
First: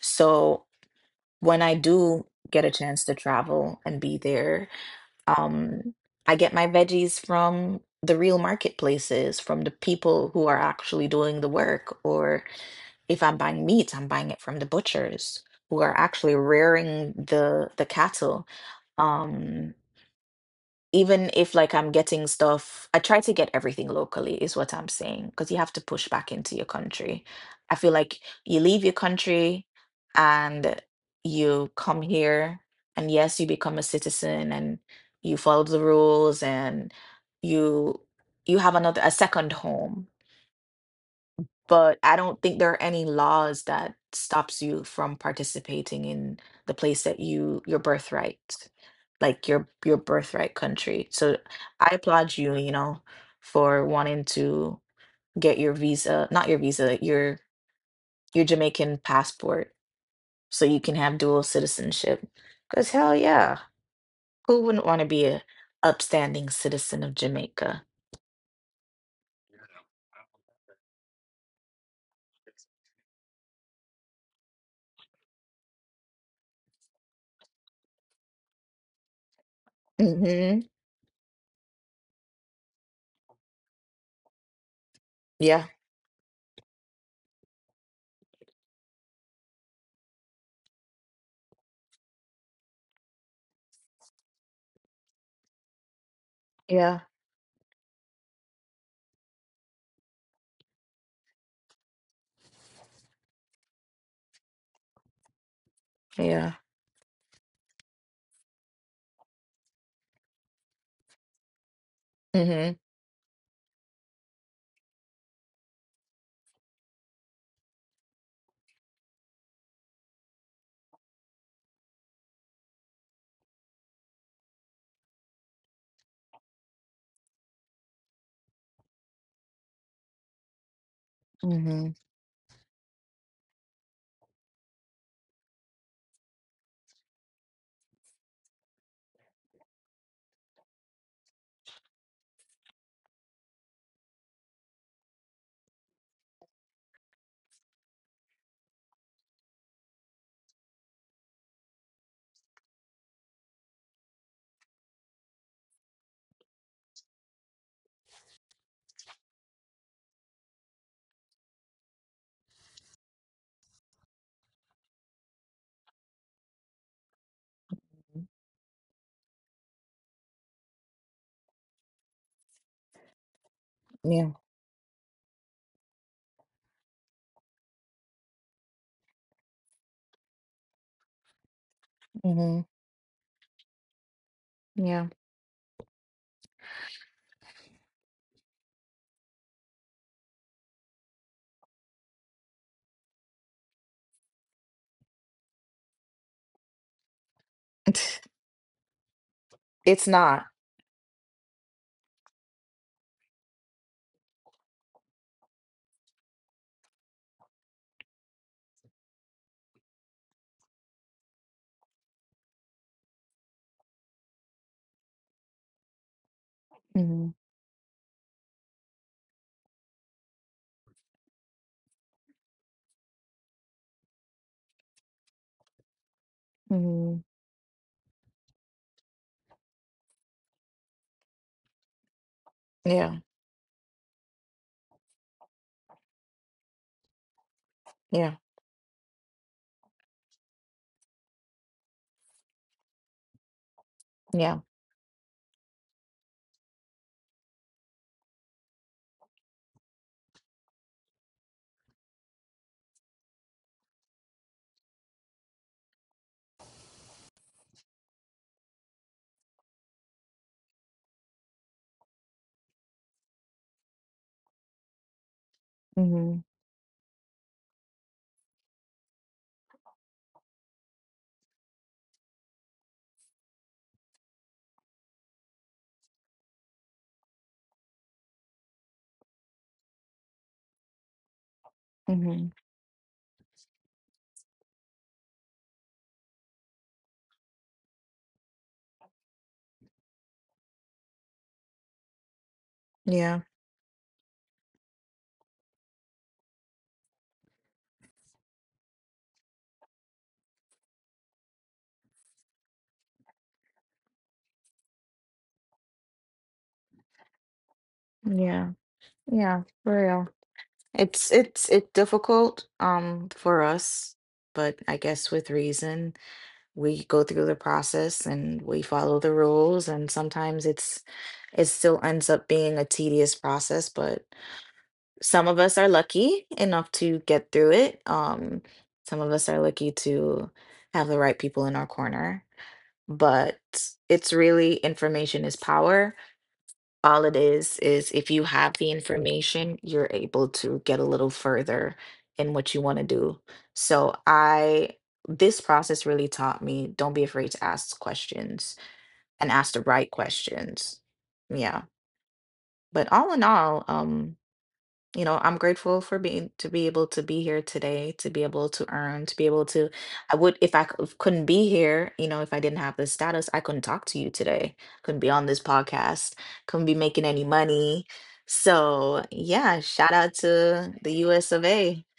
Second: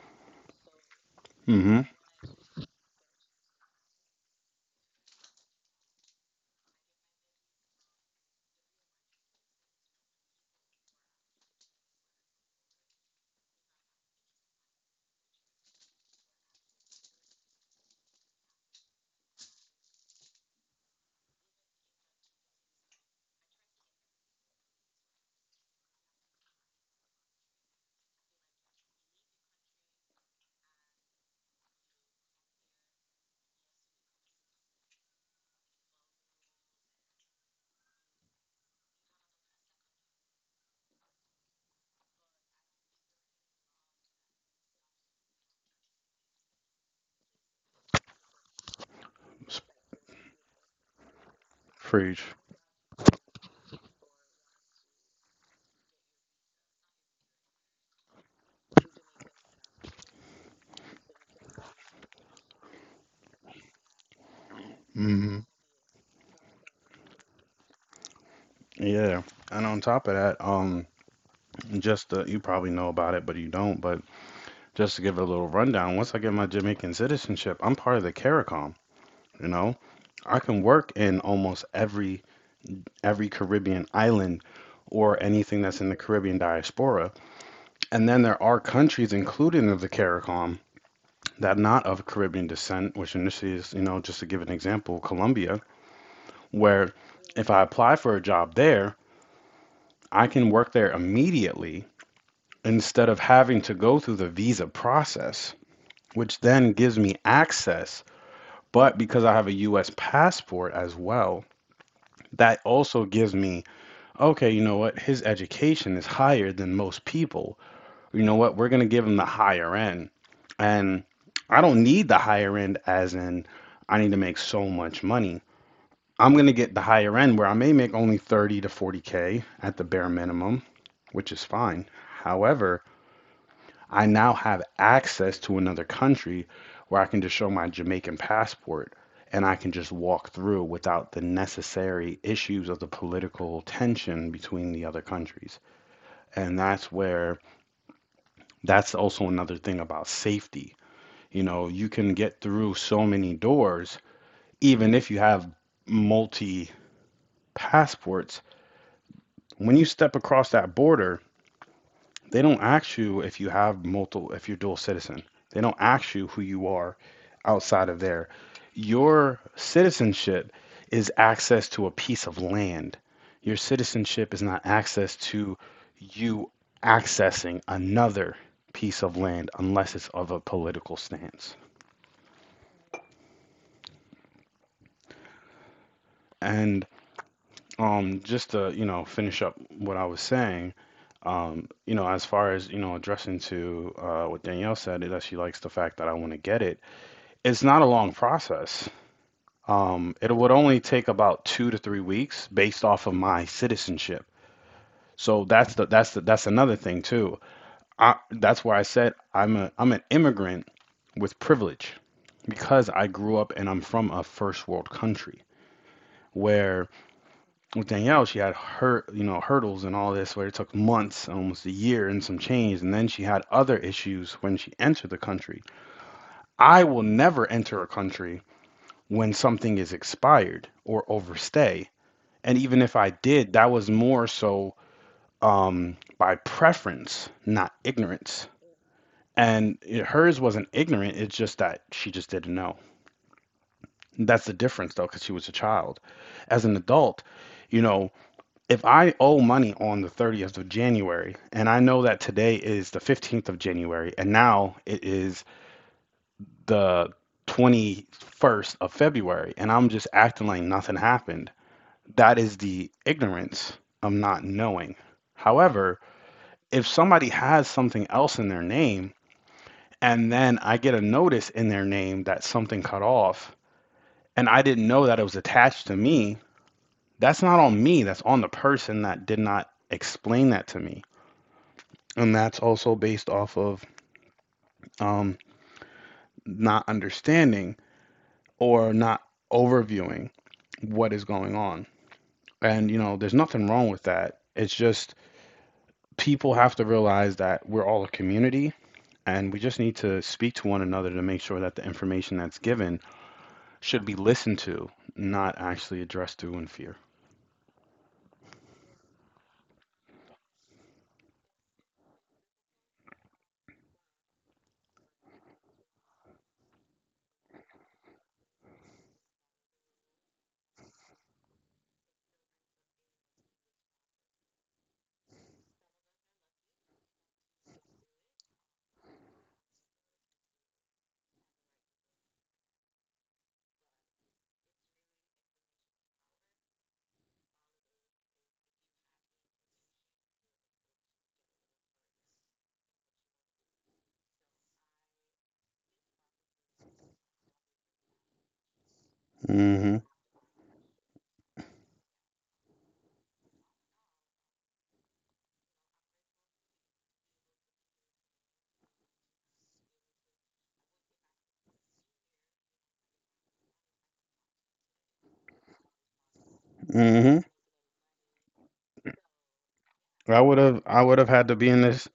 So when I Hmm. do get a chance to travel and be there, um, I get my veggies from the real marketplaces, from the people who are actually doing the work, or if I'm buying meat, I'm buying it from the butchers who are actually rearing the cattle. Um, Even if like I'm getting stuff, I try to get everything locally, is what I'm saying, because you have to push back into your country. I feel like you leave your country and you come here, and yes, you become a citizen and you follow the rules and you you have another a second home, but I don't think there are any laws that stops you from participating in the place that your birthright, like your birthright country. So I Preach. applaud you, you know, for wanting to get your visa, not your visa, your Jamaican passport so you can have dual citizenship. Cause hell yeah, who wouldn't want to be Hmm. a upstanding citizen of Jamaica? Yeah. And on top of that, just to, you probably know about it, but you don't. But just to give a little rundown, once I get my Jamaican citizenship, I'm part of the CARICOM, you know? I Mm-hmm. can work in almost every Caribbean island or anything Yeah, that's in the Caribbean diaspora. And then there are countries included in the CARICOM that are not of Caribbean descent, which initially is, you know, just to give an example, Colombia, where yeah, if I apply for a job there, I can work there immediately instead of having to go through the visa process, which yeah. then gives me access. But because I have a US passport as well, that Mm-hmm. also gives me, okay, you know what? His education is higher than most people. You know what? We're going to give him the higher end. And I don't need the higher end, as in, I need to make so much money. I'm going to get the higher end where I may make only 30 to 40K at the bare minimum, which is fine. Mm-hmm. However, I now have access to another country where I can just show my Jamaican passport, and I can just walk through without the necessary issues of the political tension between the other countries. And that's where that's also another thing about safety. You know, you can get through so many doors, even if you have multi passports. When you step across that border, they don't ask you if you have multiple, if you're dual citizen. They don't ask you who you are outside of there. Your citizenship is access to a piece of land. Your Yeah. citizenship is not access to you accessing another piece of land unless it's of a political stance. Mhm. Yeah. And just to finish up what I was saying, you know, as far as addressing to what Danielle said, is that she likes the fact that I want to get it. It's not a long process. It's It not. would only take about 2 to 3 weeks based off of my citizenship. So that's another thing too. That's why I said I'm an immigrant with privilege, because I grew up and I'm from a first world country. Where Hmm. with Danielle, she had her, you know, hurdles and all this, where it took months, almost a year and some change, and then she had other issues when she entered the country. I will Hmm. never enter a country when something is expired or overstay. And even if I Yeah. did, that was more so by preference, not Yeah. ignorance. Hers wasn't ignorant, it's just that she just didn't know. That's the Yeah. difference, though, because she was a child. As an adult, you know, if I owe money on the 30th of January, and I know that today is the 15th of January, and now it is the 21st of February, and I'm just acting like nothing happened, that is the ignorance of not knowing. However, Hmm. if somebody has something else in their name and then I get a notice in their name that something cut off and I didn't know that it was attached to me, that's not on me. That's on the person that did not explain that to me. And Hmm. that's also based off of um, not understanding or not overviewing what is going on. And, you know, there's Yeah. nothing wrong with that. It's just people have to realize that we're all a community, and we just need to speak to one another to make sure that the information that's given should be listened to, not actually addressed to in fear. Yeah. Yeah. For real. It's difficult for us, but I guess with reason, we go through the process and we follow the rules, and sometimes it still ends up being a tedious process, but some of us are lucky enough to get through it. Some of us are lucky to have the right people in our corner, but it's really, information is power. All it is if you have the information, you're able to get a little further in what you want to do. So I This process really taught me don't be afraid to ask questions and ask the mm right questions. Yeah. But all in all, you know, I'm grateful for being to be able to be here today, to be able to earn, to be able to. I would, if I c- couldn't be here, you know, if I didn't have this status, I couldn't talk to you today. Couldn't be on this podcast. Couldn't be hmm making Mm hmm any money. So yeah, shout out to I the would have U.S. had to of be in A. this,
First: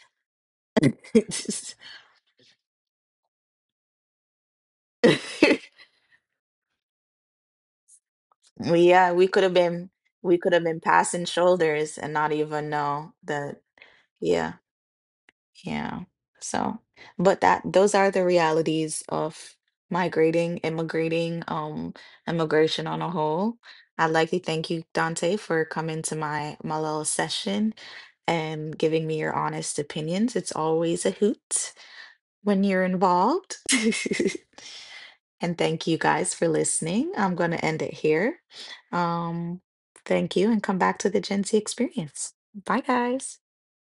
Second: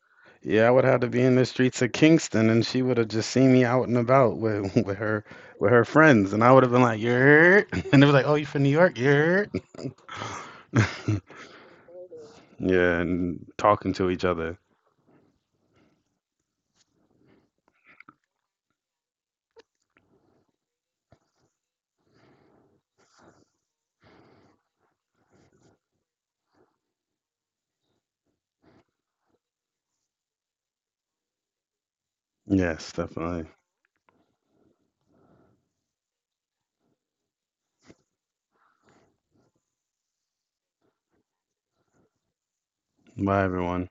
yeah, I would have to be in the streets of Kingston, and she would have just seen me out and about with with her friends, and I would have been like, "Yeah," and it was like, "Oh, you from New Well, York?" yeah, Yeah. We could have been passing shoulders and not even Yeah, know and that. talking to each Yeah. other. Yeah. So, but that those are the realities of migrating, immigrating, immigration on a whole. I'd like to thank you, Dante, for coming to my little session and giving me your honest opinions. It's always a hoot when you're Yes, definitely. involved. And thank you guys for listening. I'm going to end it here. Um, Thank you and come back to the Gen Z experience. Bye, guys. Bye everyone.